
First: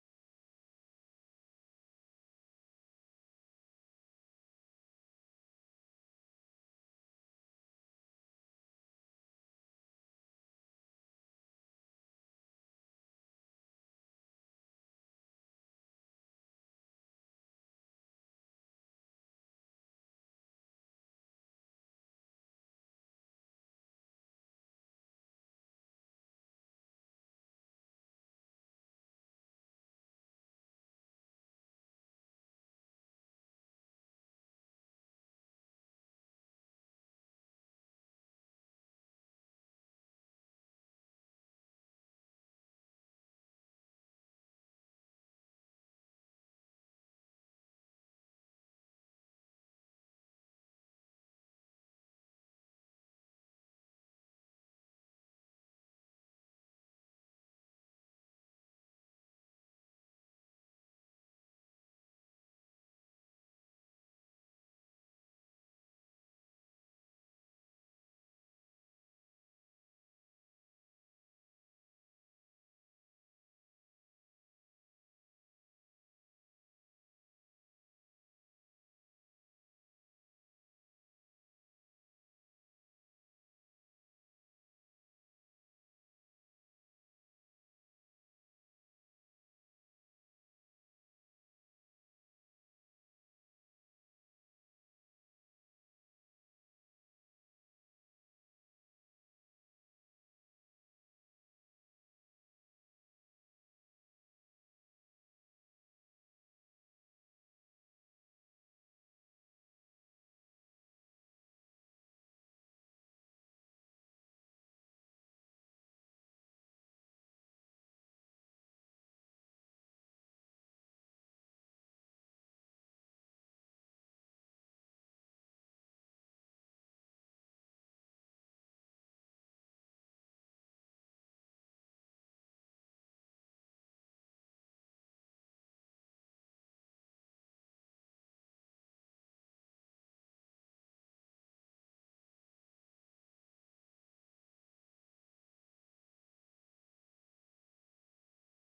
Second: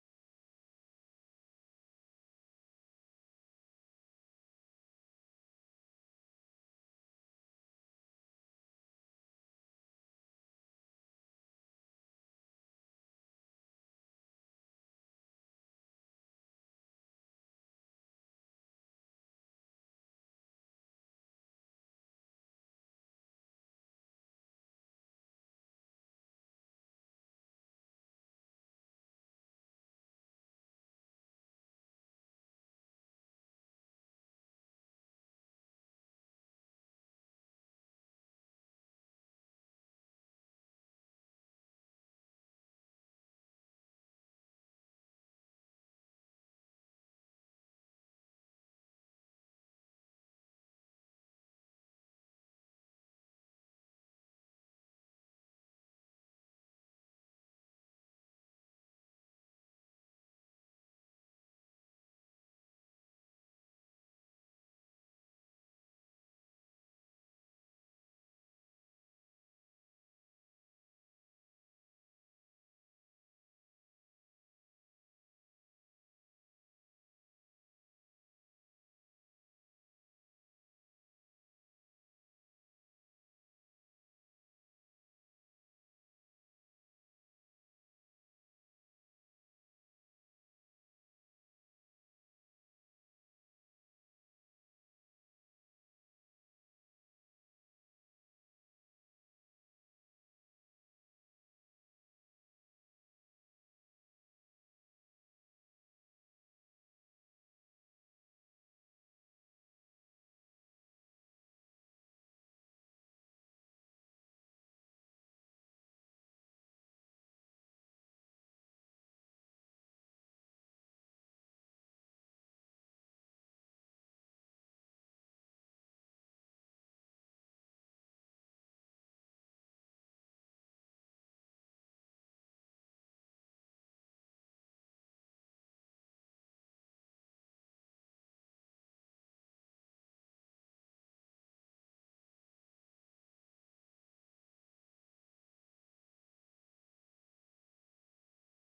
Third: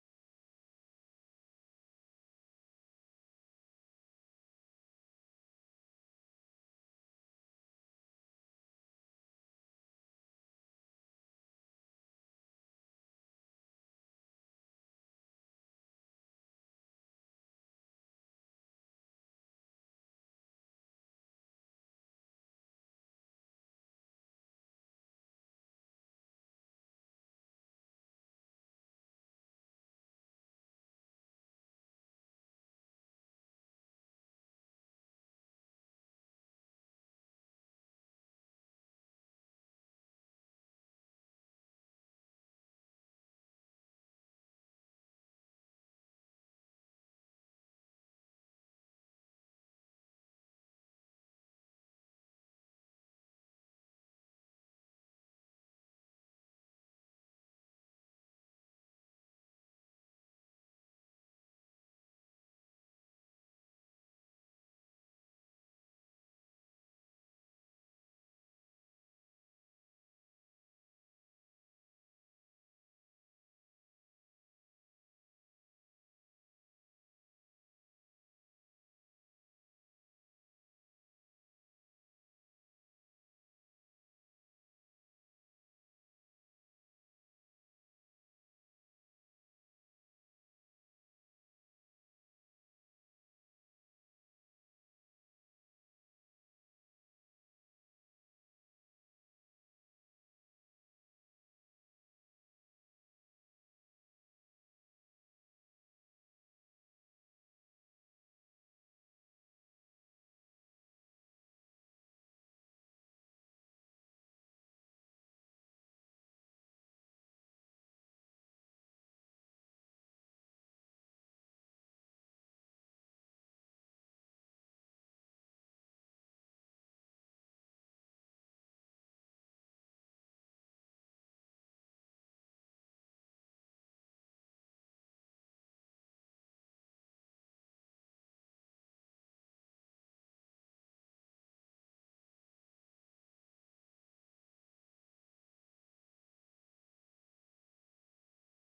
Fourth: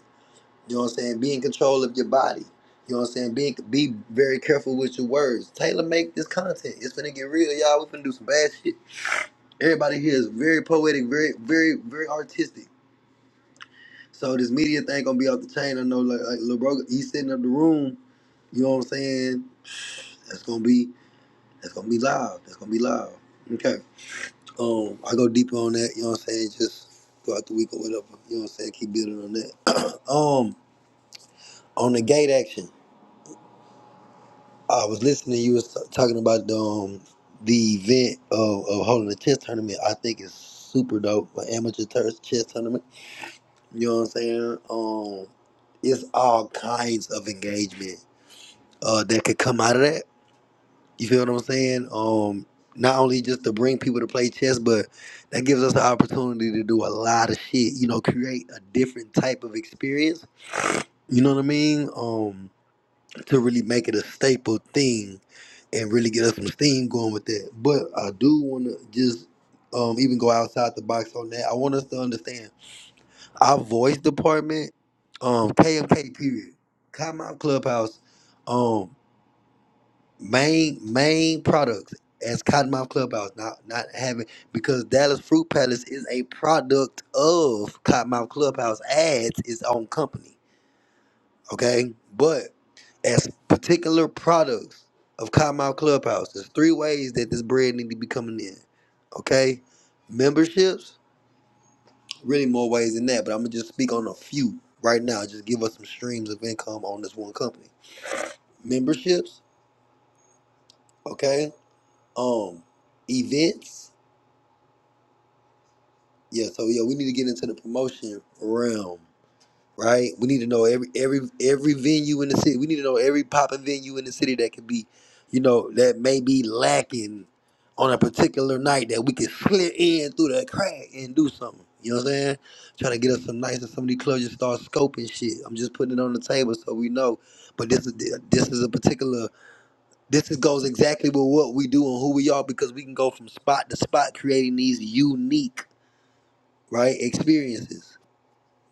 C: You know what I'm saying? Be in control of your body. You know what I'm saying? Be be very careful with your words. Taylor make this content. It's gonna get real, y'all. We're finna do some bad shit. Everybody here is very poetic, very, very, very artistic. So this media thing gonna be off the chain. I know like, like Lil Bro, he's setting up the room, you know what I'm saying? That's gonna be that's gonna be live. That's gonna be live. Okay. Um I go deeper on that, you know what I'm saying? Just throughout the week or whatever. You know what I'm saying? Keep building on that. *clears throat* um on the gate action. I was listening. You was talking about the, um, the event of, of holding a chess tournament. I think it's super dope, an amateur ter- chess tournament. You know what I'm saying? Um, it's all kinds of engagement uh, that could come out of that. You feel what I'm saying? Um, not only just to bring people to play chess, but that gives us the opportunity to do a lot of shit. You know, create a different type of experience. You know what I mean? Um, to really make it a staple thing and really get us some steam going with that. But I do want to just um, even go outside the box on that. I want us to understand our voice department, um, KMK period, Cottonmouth Clubhouse, um, main main products as Cottonmouth Clubhouse. Not not having because Dallas Fruit Palace is a product of Cottonmouth Clubhouse ads. Its own company okay? But as particular products of Cottonmouth Clubhouse, there's three ways that this bread need to be coming in, okay? Memberships, really more ways than that, but I'm gonna just speak on a few right now. Just give us some streams of income on this one company. Memberships, okay? Um, events, yeah. So yeah, we need to get into the promotion realm. right? We need to know every every every venue in the city. We need to know every popping venue in the city that could be, you know, that may be lacking on a particular night that we could slip in through the crack and do something. You know what I'm saying? Trying to get us some nights and some of these clubs just start scoping shit. I'm just putting it on the table so we know. But this is this is a particular this is goes exactly with what we do and who we are because we can go from spot to spot creating these unique right experiences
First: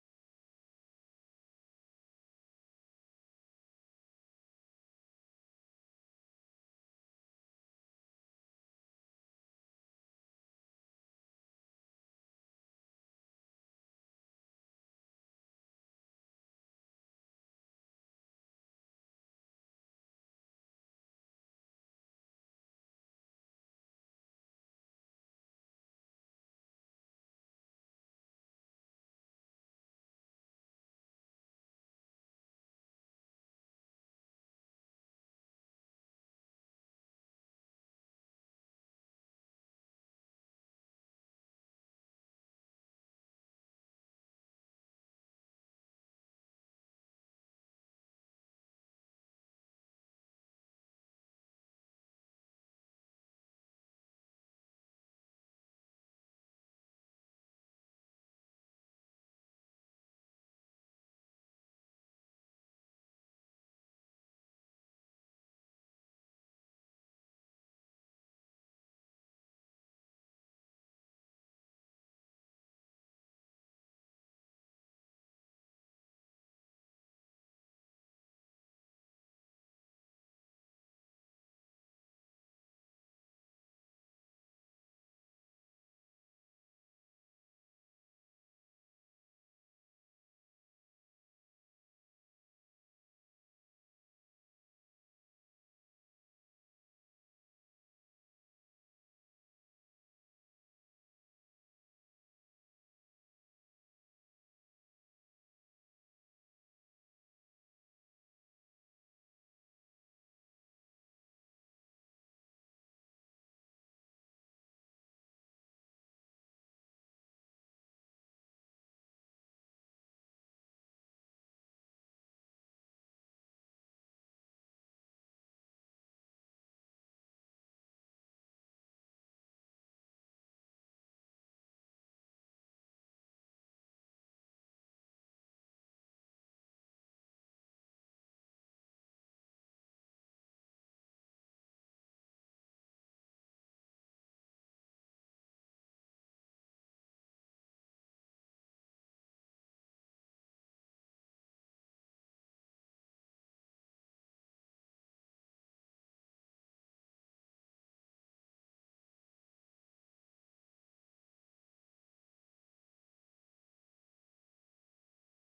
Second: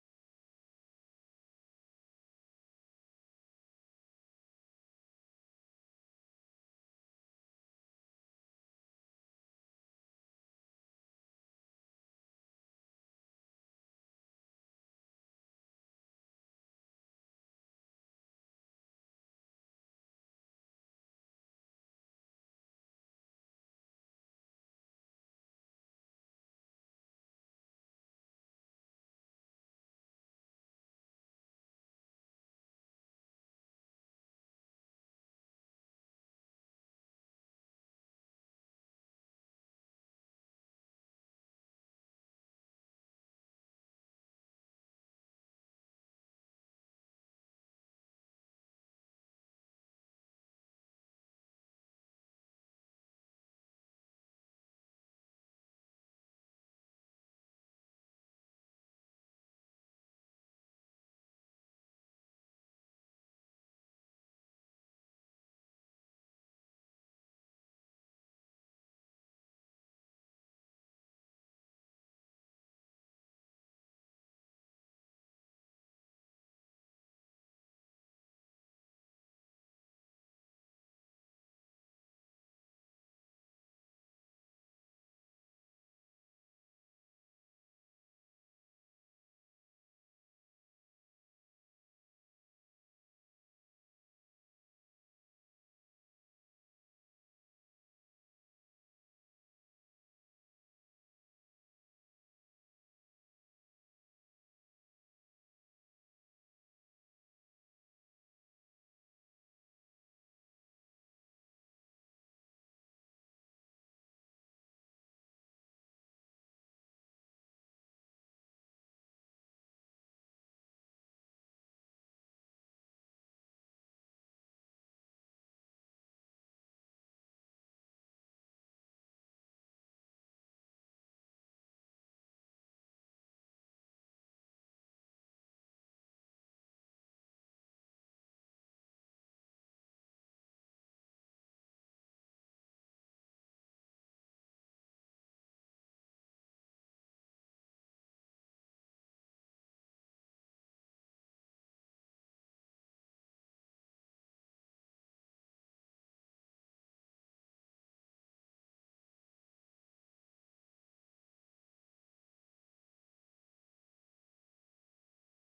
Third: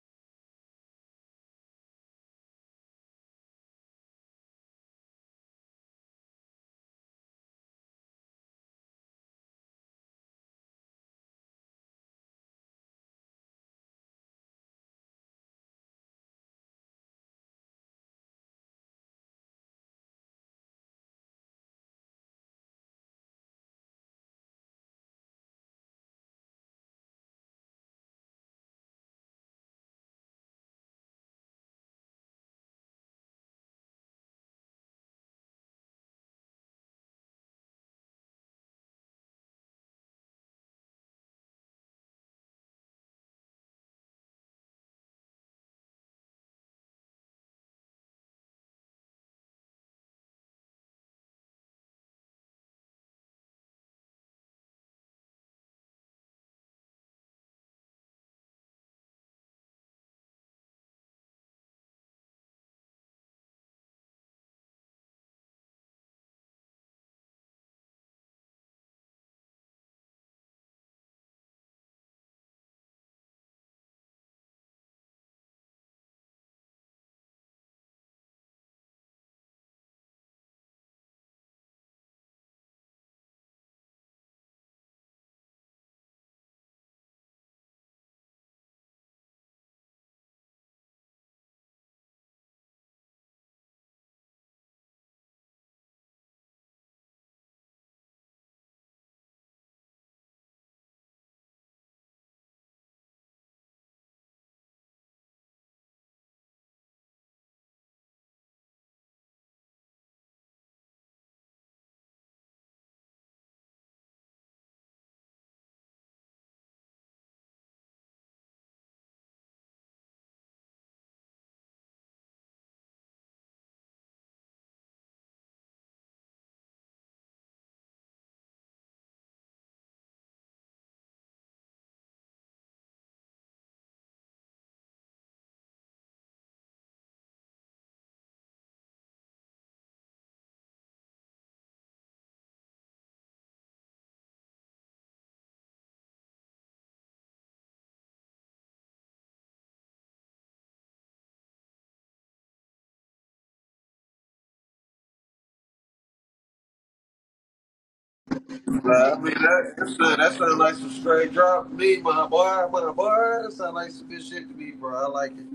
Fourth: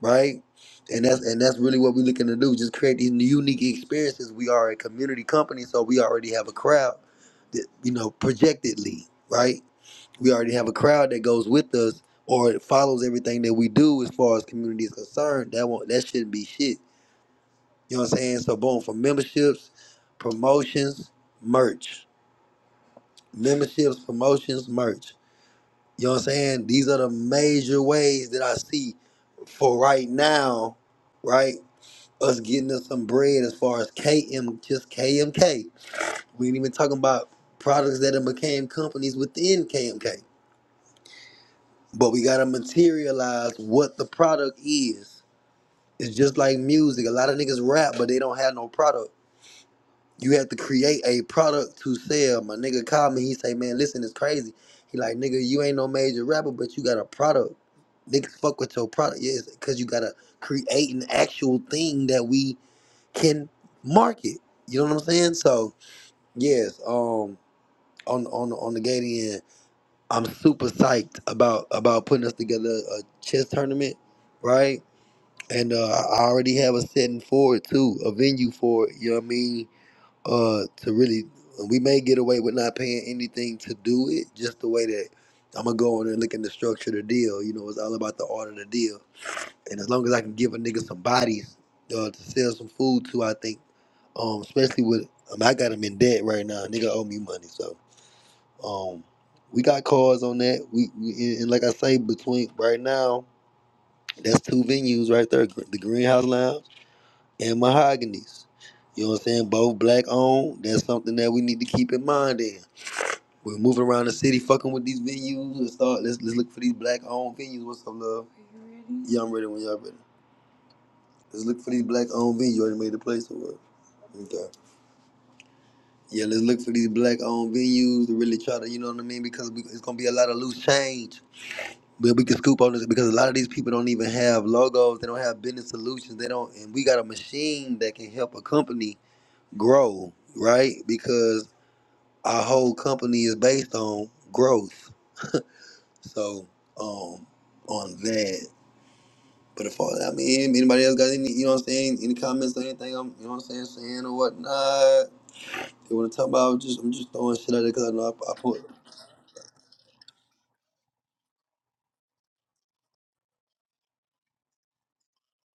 C: right? And that's and that's really what we're looking to do. Just create these unique experiences. We are a community company, so we already have a crowd that you know projectedly, right? We already have a crowd that goes with us or follows everything that we do as far as community is concerned. That won't that shouldn't be shit. You know what I'm saying? So boom, for memberships, promotions, merch. Memberships, promotions, merch. You know what I'm saying? These are the major ways that I see for right now, right? us getting us some bread as far as KM, just KMK. We ain't even talking about products that have became companies within KMK. But we gotta materialize what the product is. It's just like music. A lot of niggas rap, but they don't have no product. You have to create a product to sell. My nigga called me. He say, "Man, listen, it's crazy." He like, "Nigga, you ain't no major rapper, but you got a product. Niggas fuck with your product, yes, because you got to create an actual thing that we can market. You know what I'm saying? So yes, um, on on on the gating end, I'm super psyched about about putting us together a chess tournament, right? And uh, I already have a setting for it too, a venue for it. You know what I mean? Uh, to really, we may get away with not paying anything to do it, just the way that I'm gonna go in and look at the structure the deal. You know, it's all about the art of the deal. And as long as I can give a nigga some bodies uh, to sell some food to, I think. Um, especially with um, I got him in debt right now. Nigga owe me money, so um, we got cars on that. We, we and and like I say, between right now, that's two venues right there: Gr- the Greenhouse Lounge and Mahogany's. You know what I'm saying? Both black owned. That's something that we need to keep in mind. Then we're moving around the city, fucking with these venues. Let's start. Let's let's look for these black owned venues. What's up, love? Yeah, I'm ready when y'all ready. Let's look for these black owned venues. You already made the place or what? Okay. Yeah, let's look for these black owned venues to really try to, you know what I mean? Because we, it's gonna be a lot of loose change. But we can scoop on this because a lot of these people don't even have logos. They don't have business solutions. They don't, and we got a machine that can help a company grow, right? Because our whole company is based on growth. So, um, on that. But if all, I mean, anybody else got any, you know what I'm saying? Any comments or anything? I'm, you know what I'm saying, saying or whatnot. They want to talk about? Just, I'm just throwing shit out there because I know I, I put.
A: Well, I mean, that, that sound that sound like some straight drop to me, my boy, my boy. That sound like some good shit to me, bro. I like it.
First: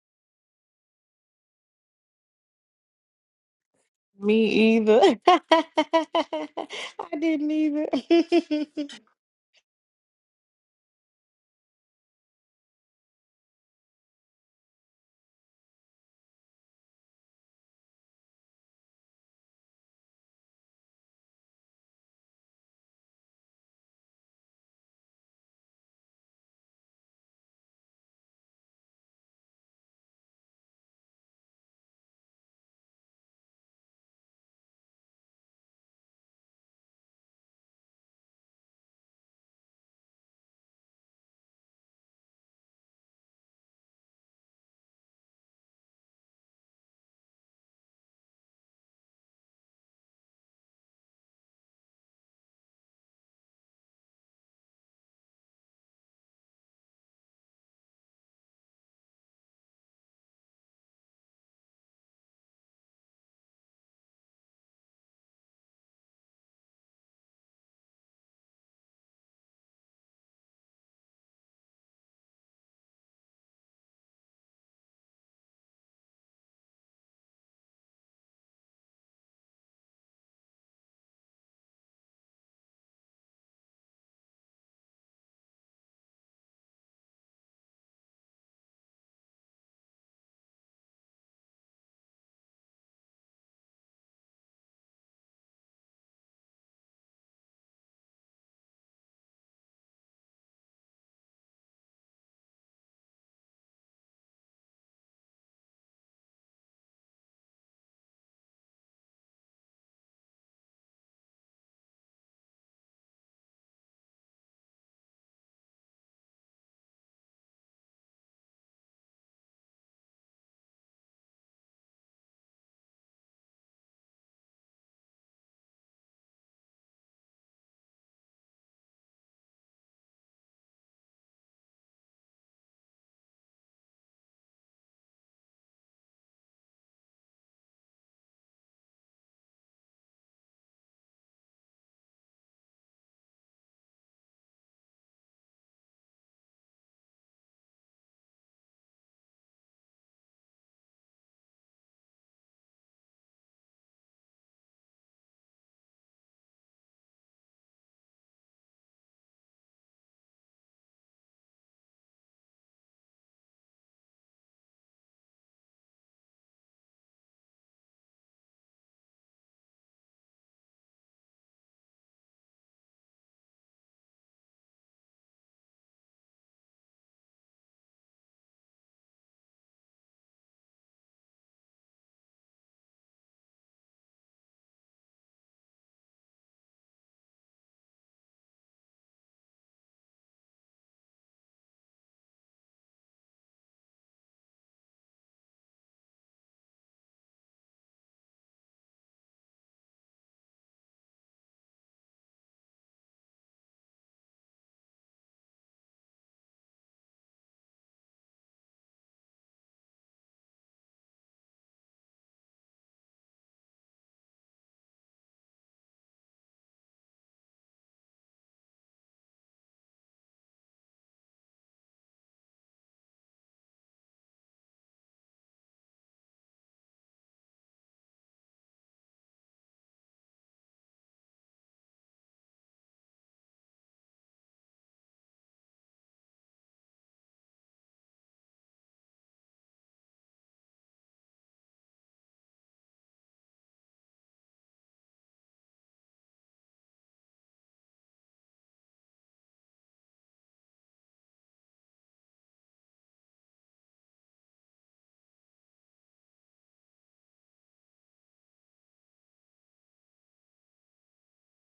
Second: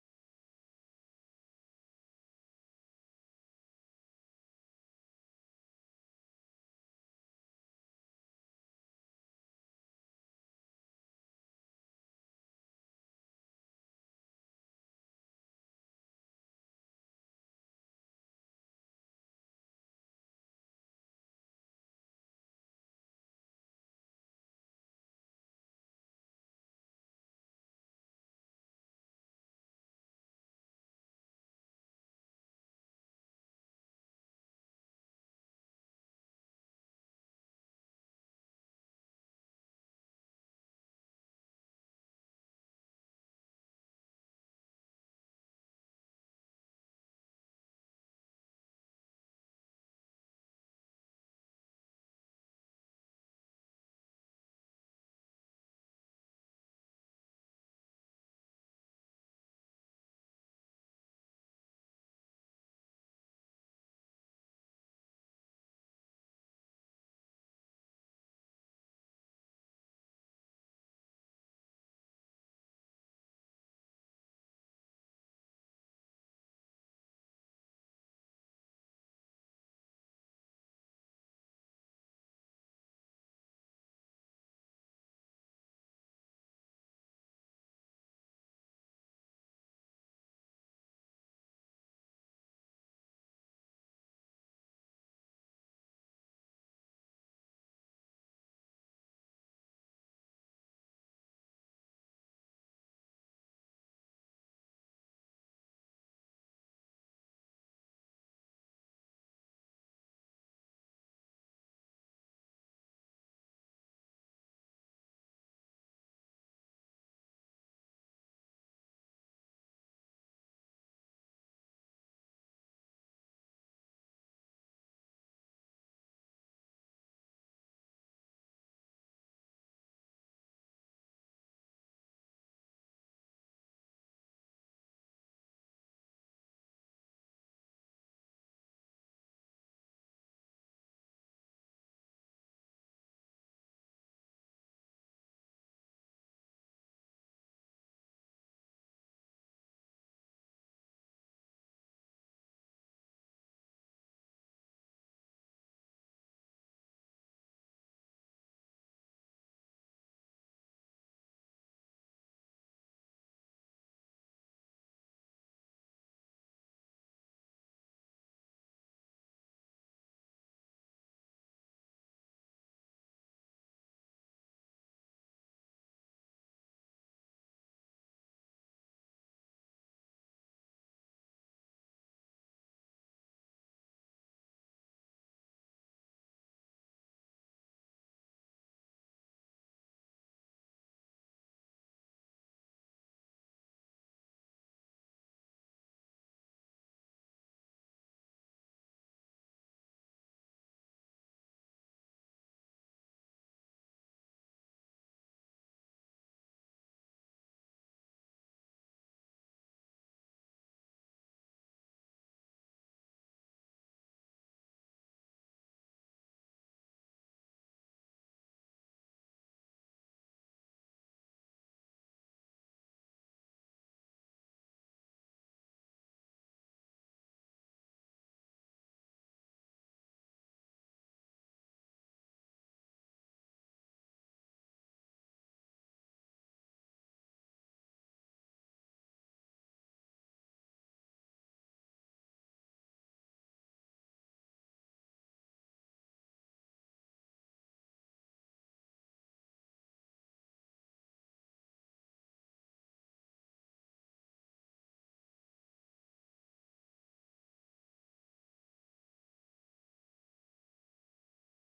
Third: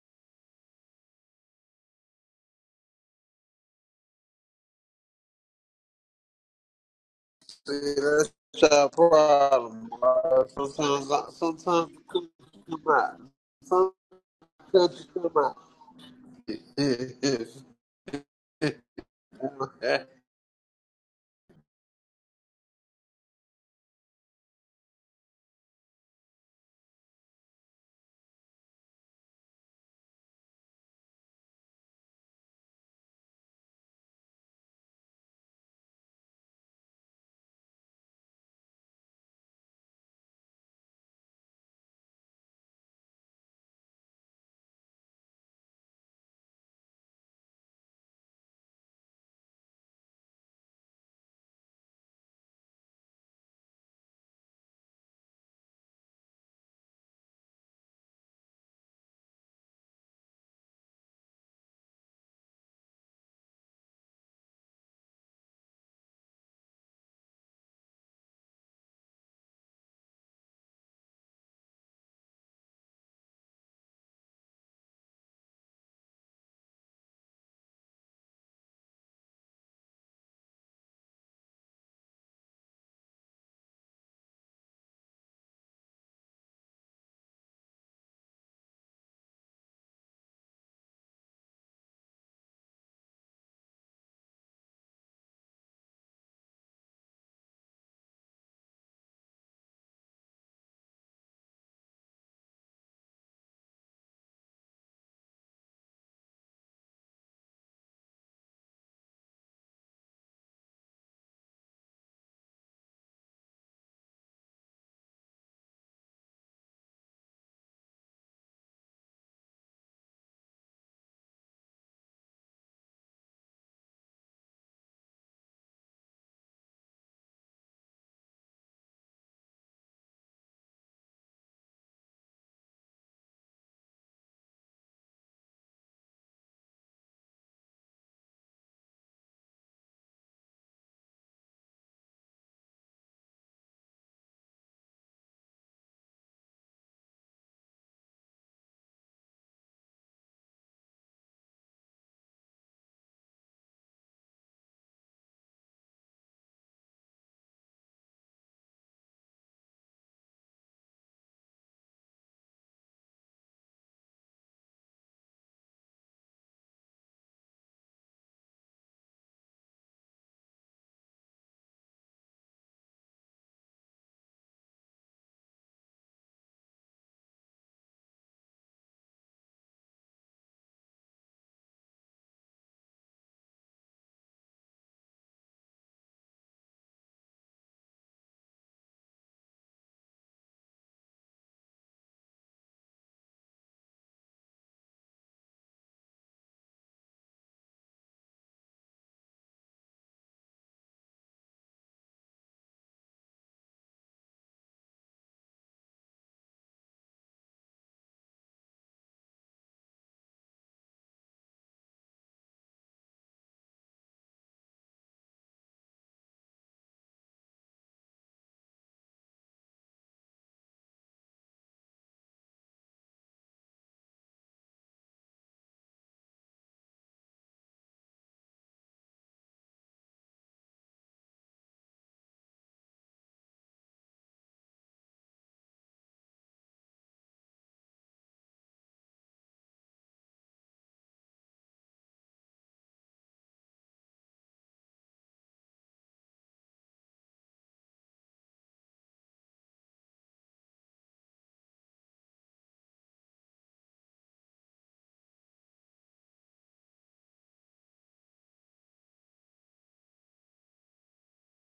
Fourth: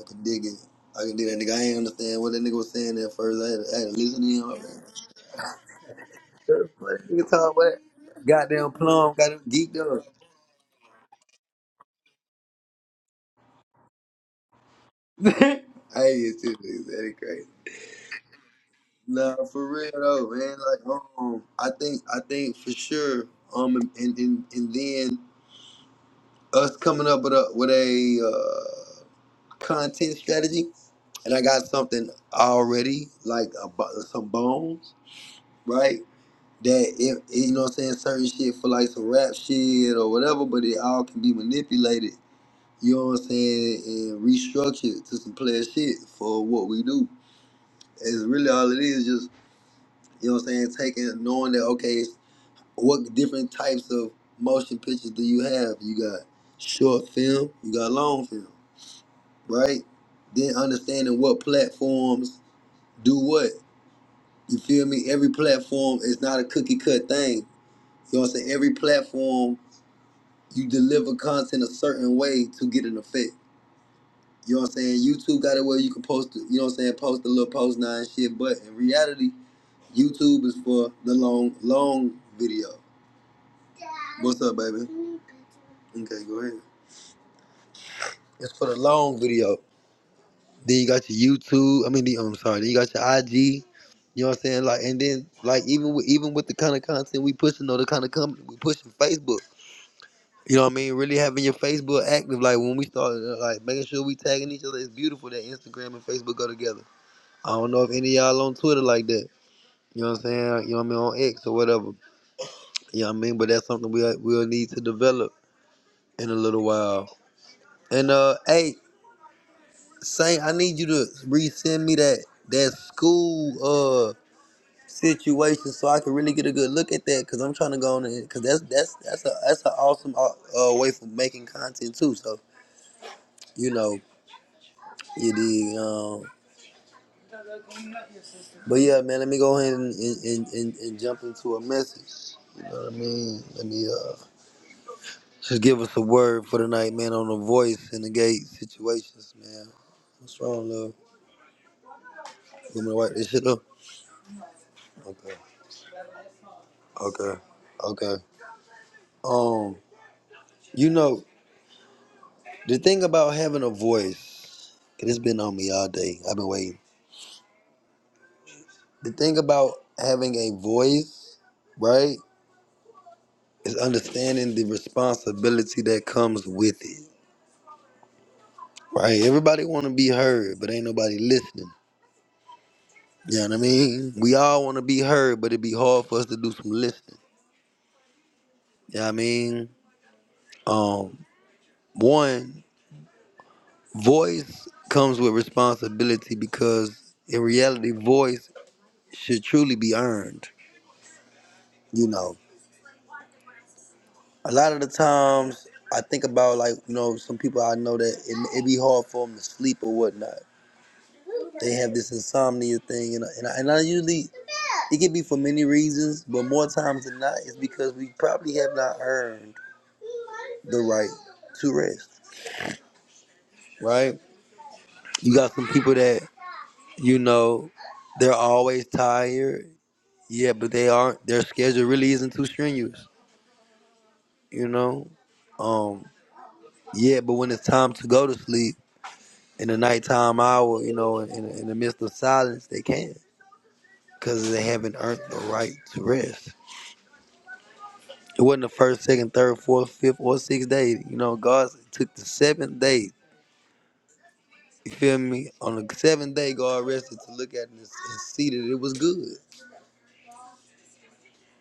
C: I could dig it. I could dig that nigga. I ain't understand what that nigga was saying at first. I had to, I had to listen to him. I'm like,
B: me either. *laughs* I
C: "Sure, "What the nigga
B: didn't
C: talk about
B: either.
A: See,
C: that
A: that's
C: goddamn
B: *laughs*
A: your
C: plum, got him geeked
A: problem,
C: up.
A: bro. Sometimes, I- sometimes you come come out. Sometimes you
C: *laughs* I hate it too. Dude. That is crazy.
A: come out. *laughs*
C: Nah, for
A: Nah,
C: real though, man. Like, um, I think, I think for sure. Um, and and, and then us coming up with a with a uh, content strategy, and I got something already, like a, bo- some bones, right? that if you know what I'm saying certain shit for like some rap shit or whatever, but it all can be manipulated. You know what I'm saying, and restructured to some player shit for what we do. It's really all it is, just you know what I'm saying, taking knowing that okay, it's- what different types of motion pictures do you have? You got short film, you got long film, right? Then understanding what platforms do what. You feel me? Every platform is not a cookie cut thing. You know what I'm saying? Every platform you deliver content a certain way to get an effect. You know what I'm saying? YouTube got it where you can post, it, you know what I'm saying, post a little post now and shit. But in reality, YouTube is for the long, long video. Dad. What's up, baby? Okay, go ahead. It's for the long video. Then you got your YouTube. I mean, the, I'm sorry. Then you got your IG. You know what I'm saying? Like, and then like even with even with the kind of content we pushing or the kind of company we pushing, Facebook. You know what I mean? Really having your Facebook active, like when we started, uh, like making sure we tagging each other. It's beautiful that Instagram and Facebook go together. I don't know if any of y'all on Twitter like that. You know what I'm saying? You know what I mean? On X or whatever. You know what I mean? But that's something we uh, we'll need to develop in a little while. And uh, hey, Saint, I need you to resend me that that school uh situation so I can really get a good look at that because I'm trying to go on it because that's that's that's a that's an awesome uh, uh, way for making content too. So you know. You dig? Um, but yeah, man, let me go ahead and, and, and, and, and jump into a message. You know what I mean? Let me uh, just give us a word for the night, man, on the voice and the gate situations, man. What's wrong, love? You want me to wipe this shit up? Okay. Okay. Okay. Um, you know, the thing about having a voice, 'cause it's been on me all day. I've been waiting. The thing about having a voice, right, is understanding the responsibility that comes with it. Right. Everybody want to be heard, but ain't nobody listening. You know what I mean? We all want to be heard, but it'd be hard for us to do some listening. You know what I mean? Um, one, voice comes with responsibility because in reality, voice should truly be earned. You know, a lot of the times I think about like, you know, some people I know that it, it be hard for them to sleep or whatnot. They have this insomnia thing, and and I, and I usually it can be for many reasons, but more times than not, it's because we probably have not earned the right to rest. Right? You got some people that you know they're always tired. Yeah, but they aren't. Their schedule really isn't too strenuous. You know. Um. Yeah, but when it's time to go to sleep in the nighttime hour, you know, in, in, the midst of silence, they can't because they haven't earned the right to rest. It wasn't the first, second, third, fourth, fifth, or sixth day. You know, God took the seventh day. You feel me? On the seventh day, God rested to look at it and, and see that it was good.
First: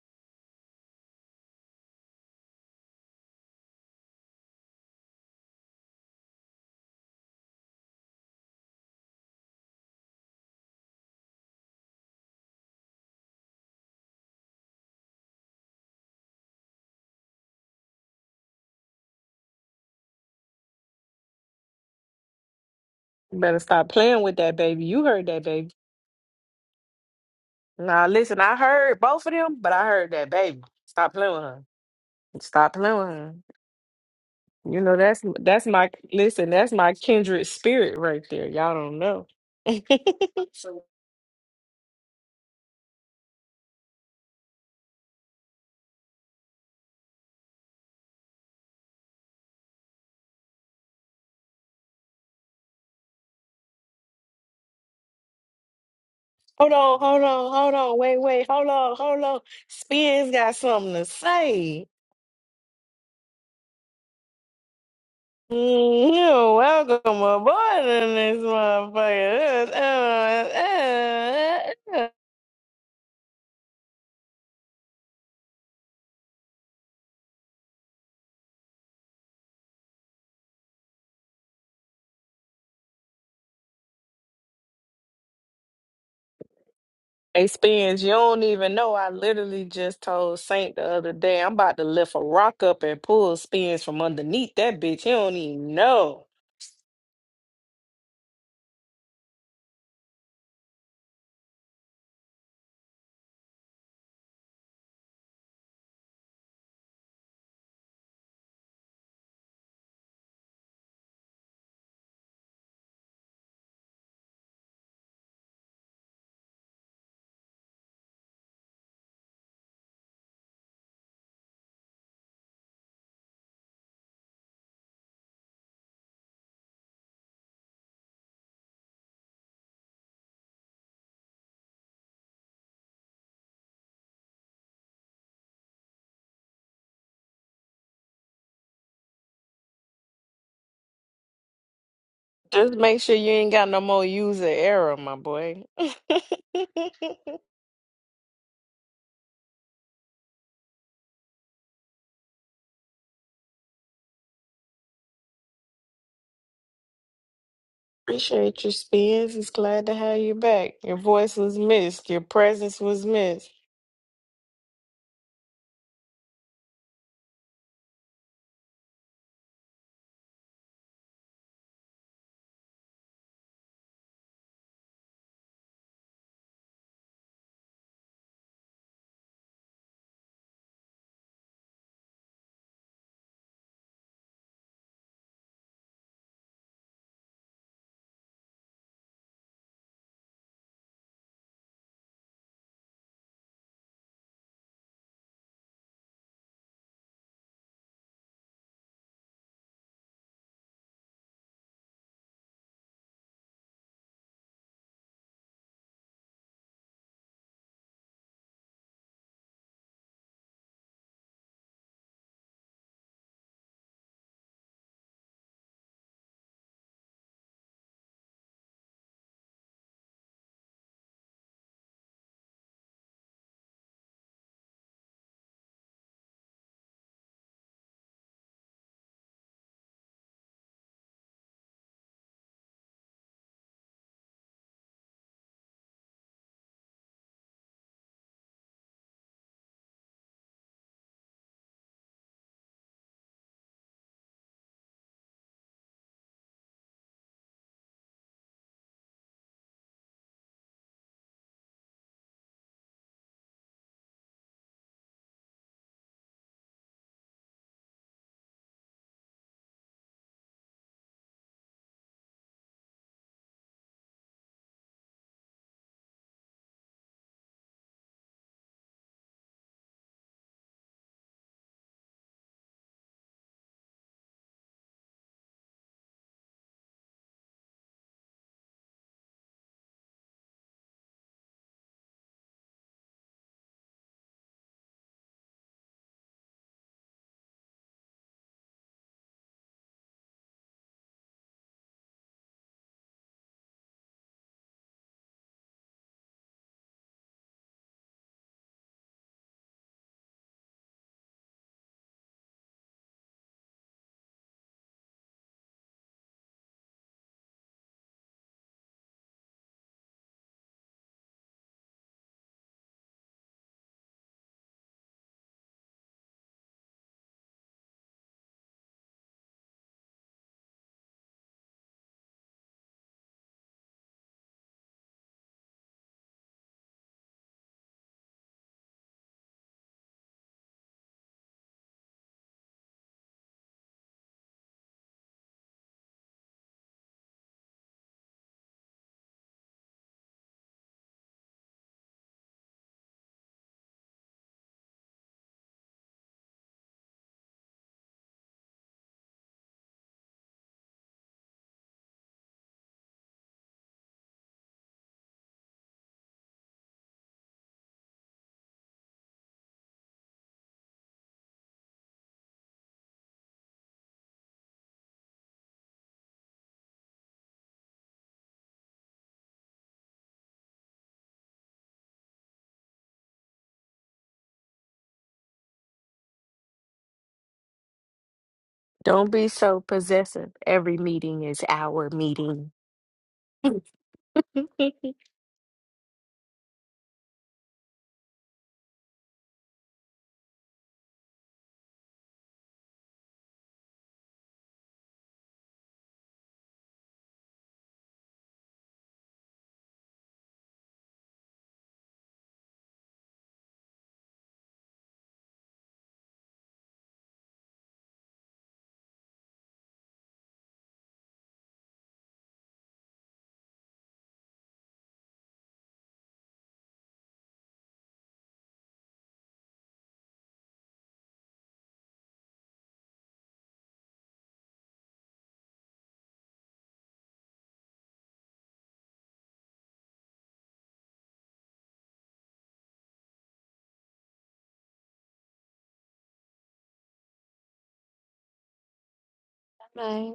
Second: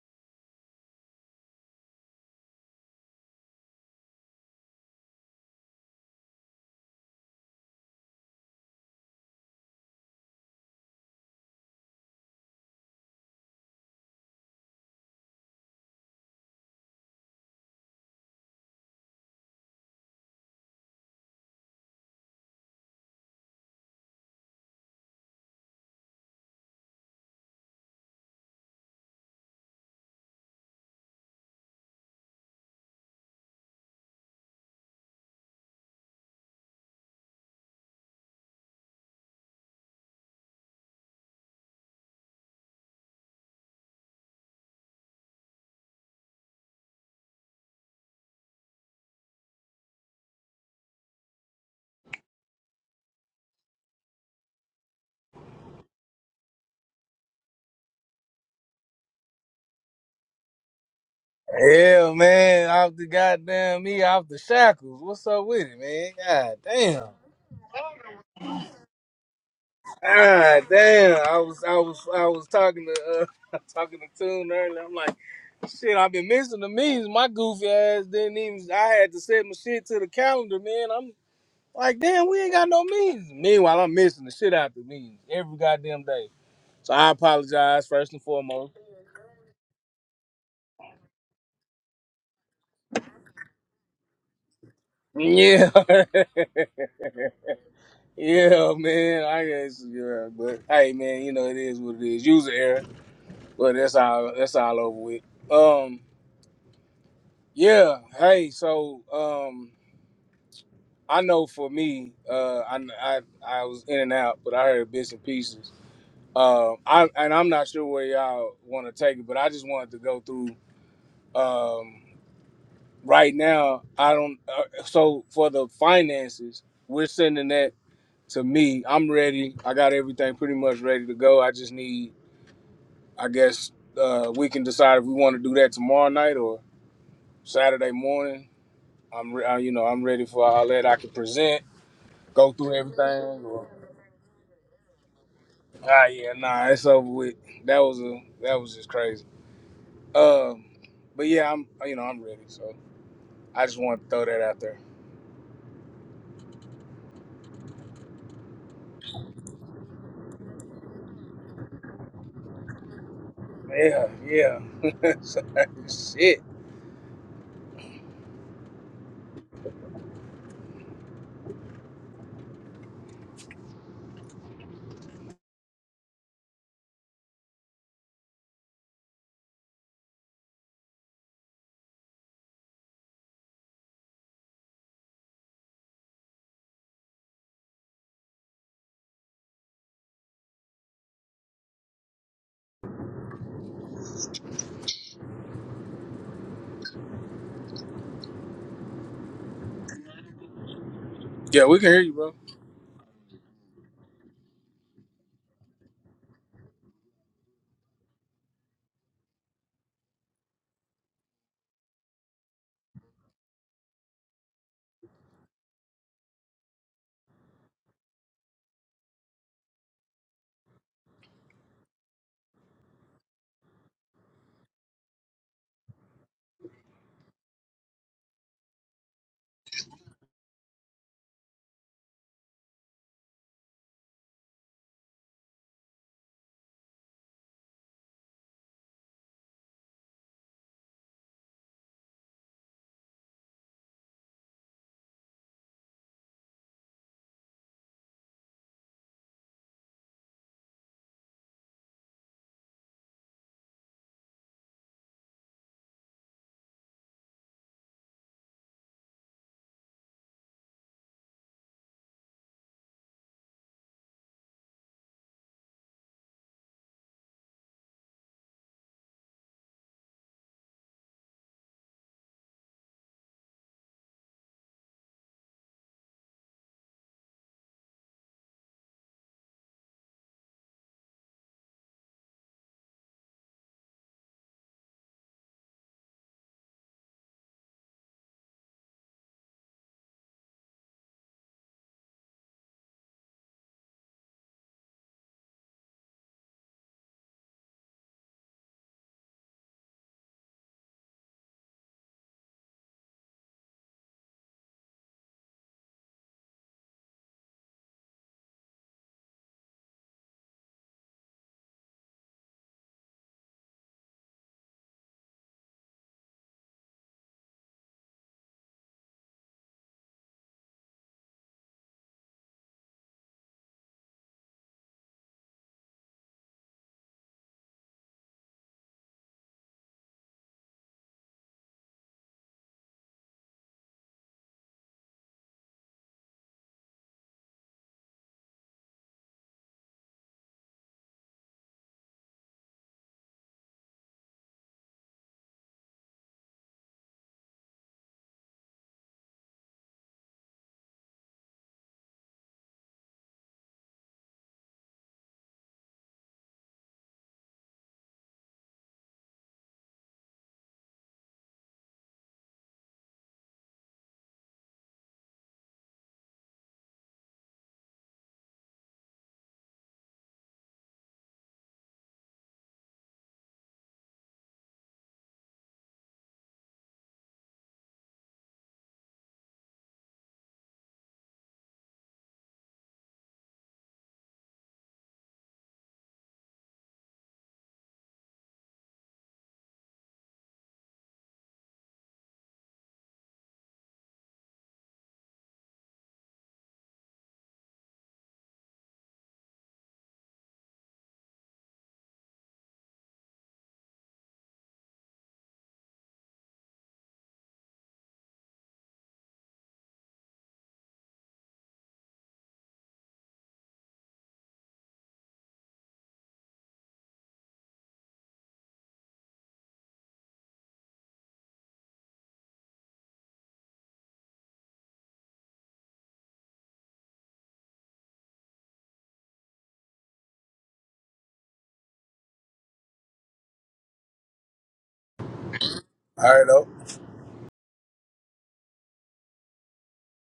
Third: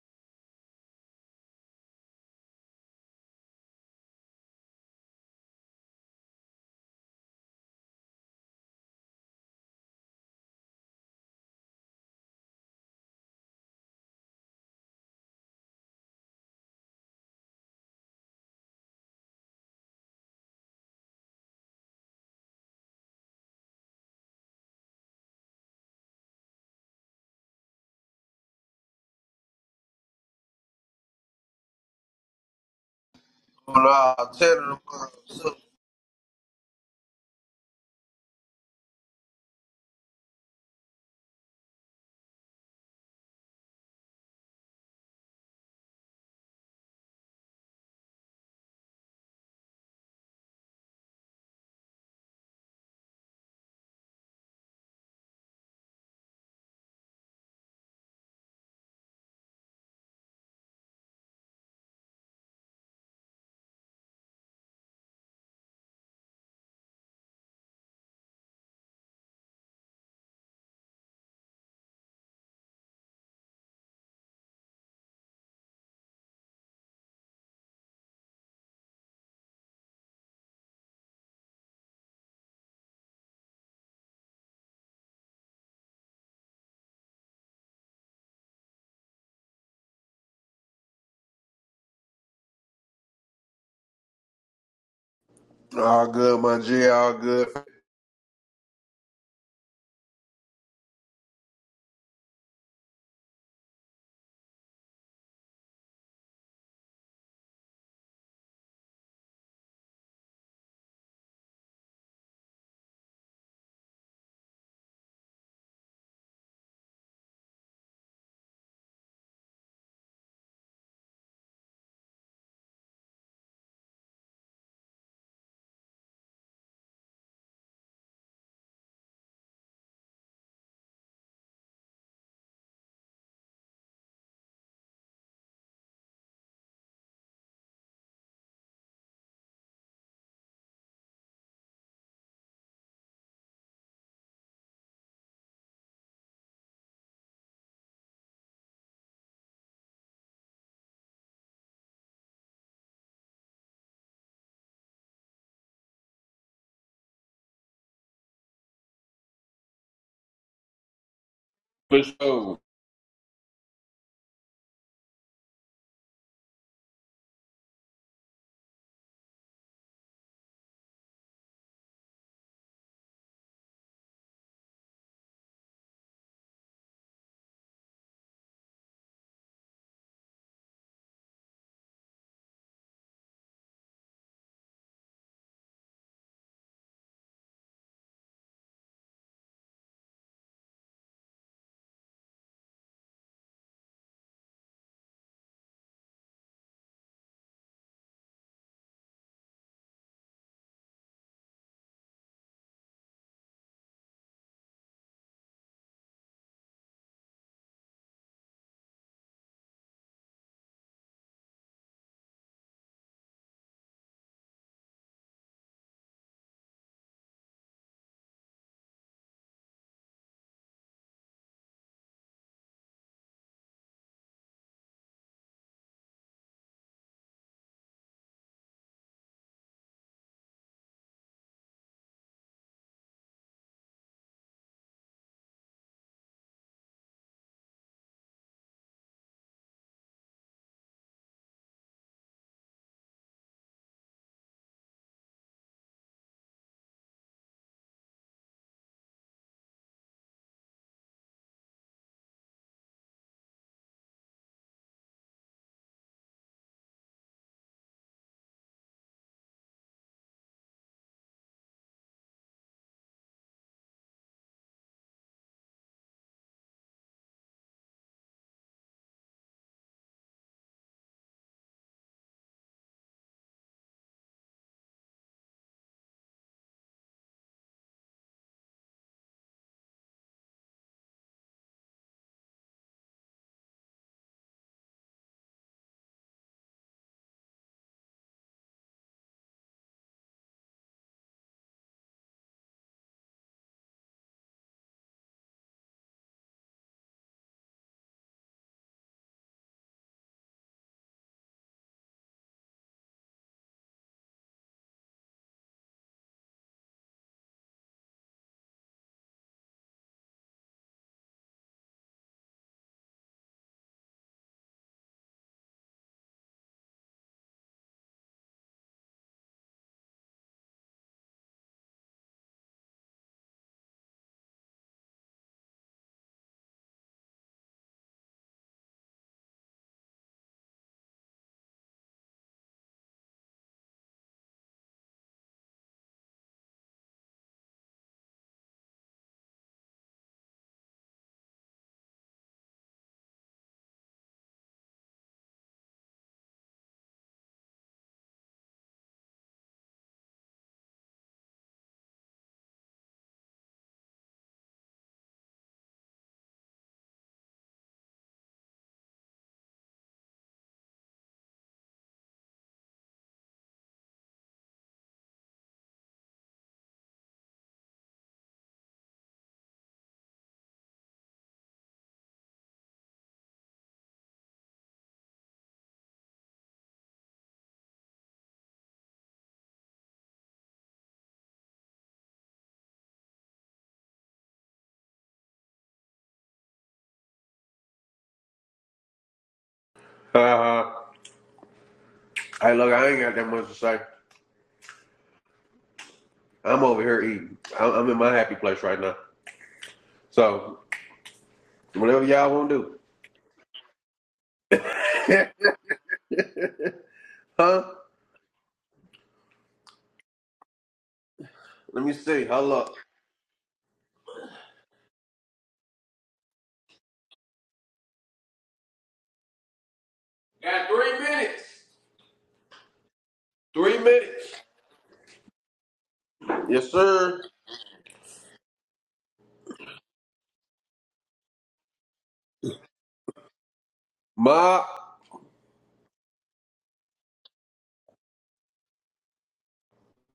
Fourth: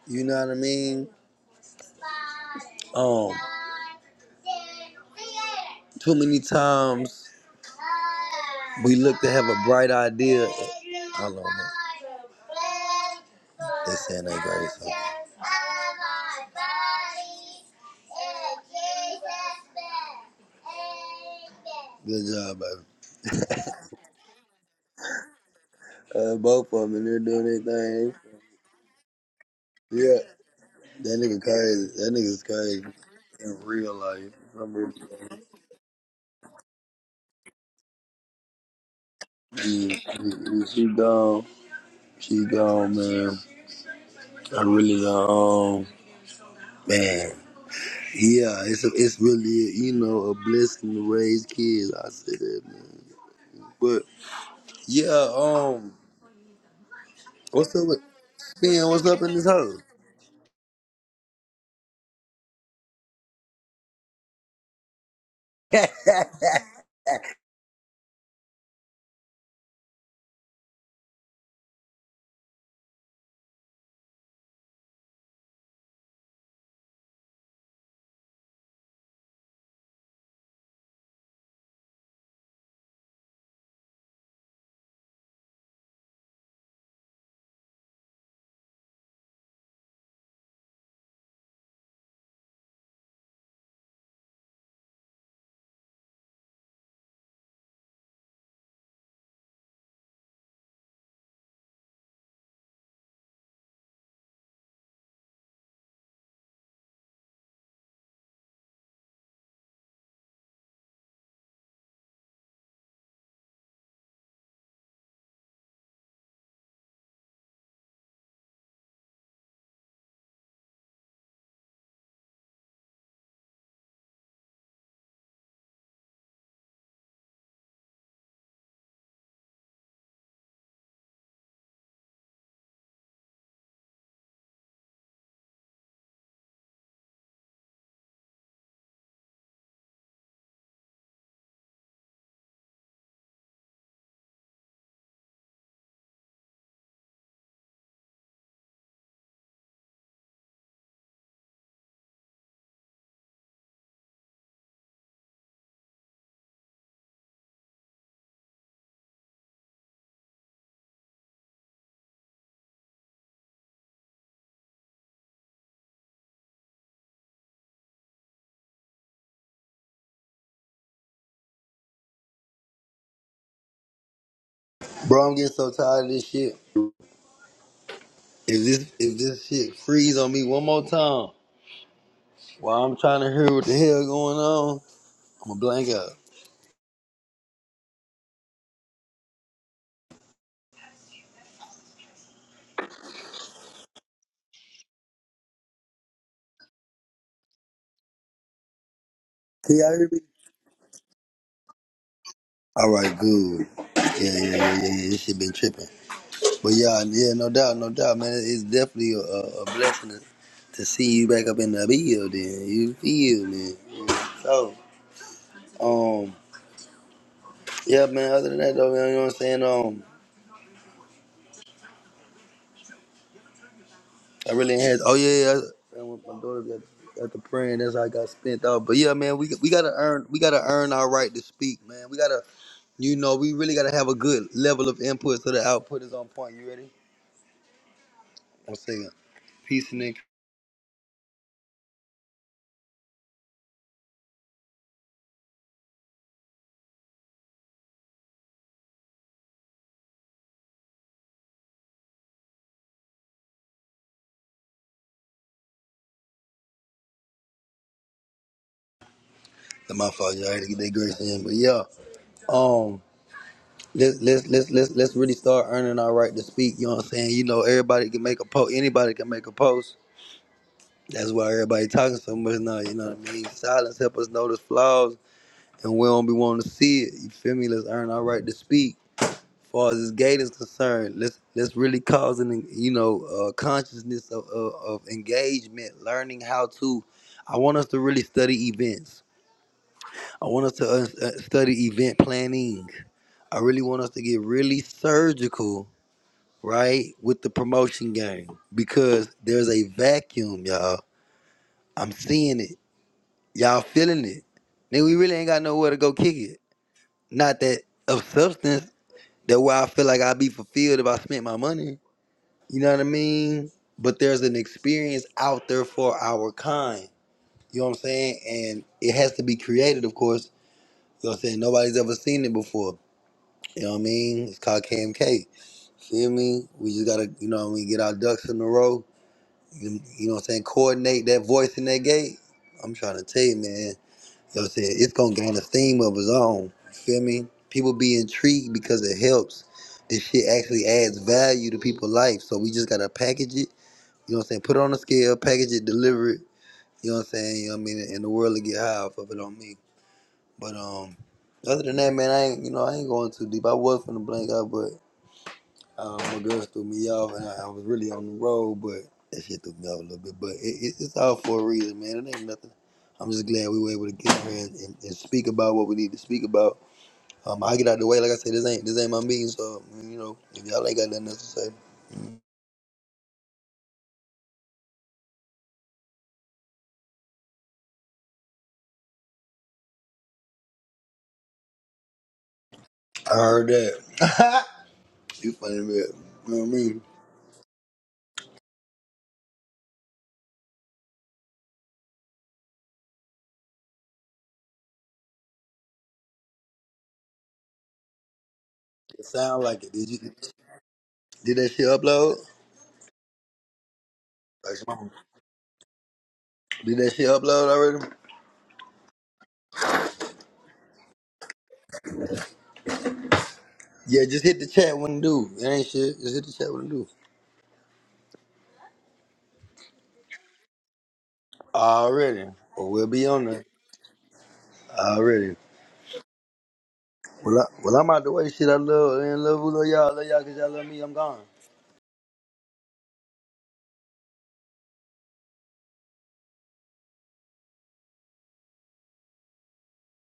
C: You know what I mean? Um, too many times We look to have a bright idea. Hold on. man. They saying they' grace. hold on. Good job, baby.
B: Better stop playing with that baby. You heard that
C: Uh, both of them, and they're doing their
B: Now
C: thing.
B: listen, I heard both of them, but I heard
C: Yeah,
B: that baby. Stop
C: that
B: playing
C: nigga
B: with her.
C: crazy. That nigga's
B: Stop
C: crazy
B: playing with her.
C: in real life. I'm
B: You
C: really-
B: know that's that's my listen. That's my kindred spirit right there. Y'all don't know. *laughs* hold
C: Mm, mm, mm. She gone. She gone, man. I really uh, um man. Yeah, it's it's really you know a blessing to raise kids. I said that, man. But yeah, um,
B: on, hold on, hold
C: what's up
B: on.
C: with
B: Wait, wait, hold
C: man?
B: on,
C: What's up
B: hold
C: in
B: on.
C: this hole,
B: Spears got something to say.
D: Yeah, man, off the goddamn me, off the shackles. What's up with it, man?
B: Mm,
D: God
B: You're
C: *laughs*
D: damn.
B: welcome aboard in this motherfucker. Uh, uh,
D: God damn. I was,
B: uh,
D: I
B: uh, uh.
D: was, I was talking to, uh, *laughs* talking to Tune earlier. I'm like, shit, I've been missing the meetings. My goofy ass didn't even. I had to set my shit to the calendar, man. I'm like, damn, we ain't got no meetings. Meanwhile, I'm missing the shit out the meetings every goddamn day. So I
B: Hey,
D: apologize
B: Spence, you
D: first and
B: don't
D: foremost.
B: even know. I literally just told Saint the other day I'm about to lift a rock up and pull Spence from underneath that bitch. You don't
D: Yeah.
B: even
A: All
B: know.
A: good, my G. All good.
D: *laughs* Yeah, man. I guess yeah, but hey man, you know it is what it is. User error. But that's all that's all over with. Um yeah, hey, so um I know for me, uh I I, I was in and out, but I heard bits and pieces. Um I and I'm not sure where y'all wanna take it, but I just wanted to go through um right now I don't uh, so for the finances, we're sending that to me. I'm ready. I got everything pretty much ready to go. I just need I guess uh, we can decide if we want to do that tomorrow night or Saturday morning. I'm, re- uh, you know, I'm ready for all that I can present, go
B: Just
D: through
B: make sure you
D: everything.
B: ain't
D: Or,
B: got no more user error, my boy. *laughs*
D: ah, yeah, nah, it's over with. That was a, that was just crazy. Um, but yeah, I'm, you know, I'm ready. So I just want to throw that out there.
B: Appreciate you, Spence. It's glad to have you back. Your voice was
A: For
B: missed. Your
A: sure.
B: presence was missed.
D: Yeah, yeah. *laughs* Shit.
C: bro? I'm getting so tired of this shit. If this if this shit freeze on me one more time while I'm trying to hear what the hell going on, I'm a blank out. Can y'all hear me?
D: Yeah, we can hear you, bro.
C: All right, good. Yeah, yeah, yeah, yeah. yeah. This shit been tripping. But yeah, yeah, no doubt, no doubt, man. It's definitely a, a a blessing to, to see you back up in the building. You feel me? So, um, yeah, man. Other than that, though, man, you know what I'm saying? Um, I really had. Oh yeah, yeah. Man, with my daughter got got the praying, that's how I got spent out. But yeah, man, we we gotta earn, we gotta earn our right to speak, man. We gotta, you know, we really gotta have a good level of input so the output is on point. You ready? One second. Peace, Nick. My fault, y'all. I had to get that grace in, but yeah. Um. Let's let's let's let's let's really start earning our right to speak. You know what I'm saying? You know, everybody can make a post. Anybody can make a post. That's why everybody talking so much now. You know what I mean? Silence help us notice flaws, and we don't be wanting to see it. You feel me? Let's earn our right to speak. As far as this gate is concerned, let's let's really cause an you know uh, consciousness of, of of engagement, learning how to. I want us to really study events. I want us to uh, uh, study event planning. I really want us to get really surgical right, with the promotion game because there's a vacuum, y'all. I'm seeing it. Y'all feeling it. Then we really ain't got nowhere to go kick it. Not that of substance that where I feel like I'd be fulfilled if I spent my money. You know what I mean? But there's an experience out there for our kind. You know what I'm saying? And it has to be created, of course. You know what I'm saying? Nobody's ever seen it before. You know what I mean? It's called KMK. Feel me? We just gotta, you know what I mean, get our ducks in a row you you know what I'm saying, coordinate that voice in that gate, I'm trying to tell you, man, you know what I'm saying, it's gonna gain a steam of its own. You feel me? People be intrigued because it helps. This shit actually adds value to people's life. So we just gotta package it, you know what I'm saying, put it on a scale, package it, deliver it, you know what I'm saying, you know what I mean, and the world will get high off of it on me. But um other than that, man, I ain't you know, I ain't going too deep. I was finna blank out, uh, my girl threw me off, and I, I was really on the road, but that shit threw me off a little bit. But it, it, it's all for a reason, man. It ain't nothing. I'm just glad we were able to get here and, and, and speak about what we need to speak about. Um, I get out the way, like I said, this ain't this ain't my meeting, so um, you know, if y'all ain't got nothing else to say,
B: Don't be so possessive. Every meeting is our meeting.
C: I heard
B: *laughs*
C: that. *laughs* you funny, man. You know what I mean?
A: Uh, hey, look, I ain't got that much to say. I'm over here eating. I'm, I'm in my happy place right now.
C: It sound like it. Did you
A: So,
C: did that shit
A: whatever
C: upload?
A: y'all want to
C: Like, mama,
A: do. *laughs*
C: Did that shit upload
A: huh?
C: already?
A: Let me see. Hold up.
C: Yeah, just hit the chat when it do. It ain't shit. Just hit the chat when it do.
A: Got three minutes.
C: Already. Or we'll be on there.
A: Three minutes.
C: Already.
A: Yes, sir.
C: Well, I, well, I'm out the way. Shit, I love, I love, love y'all. Love y'all because y'all love me. I'm gone.
A: Ma.
D: All right, though.
B: Right.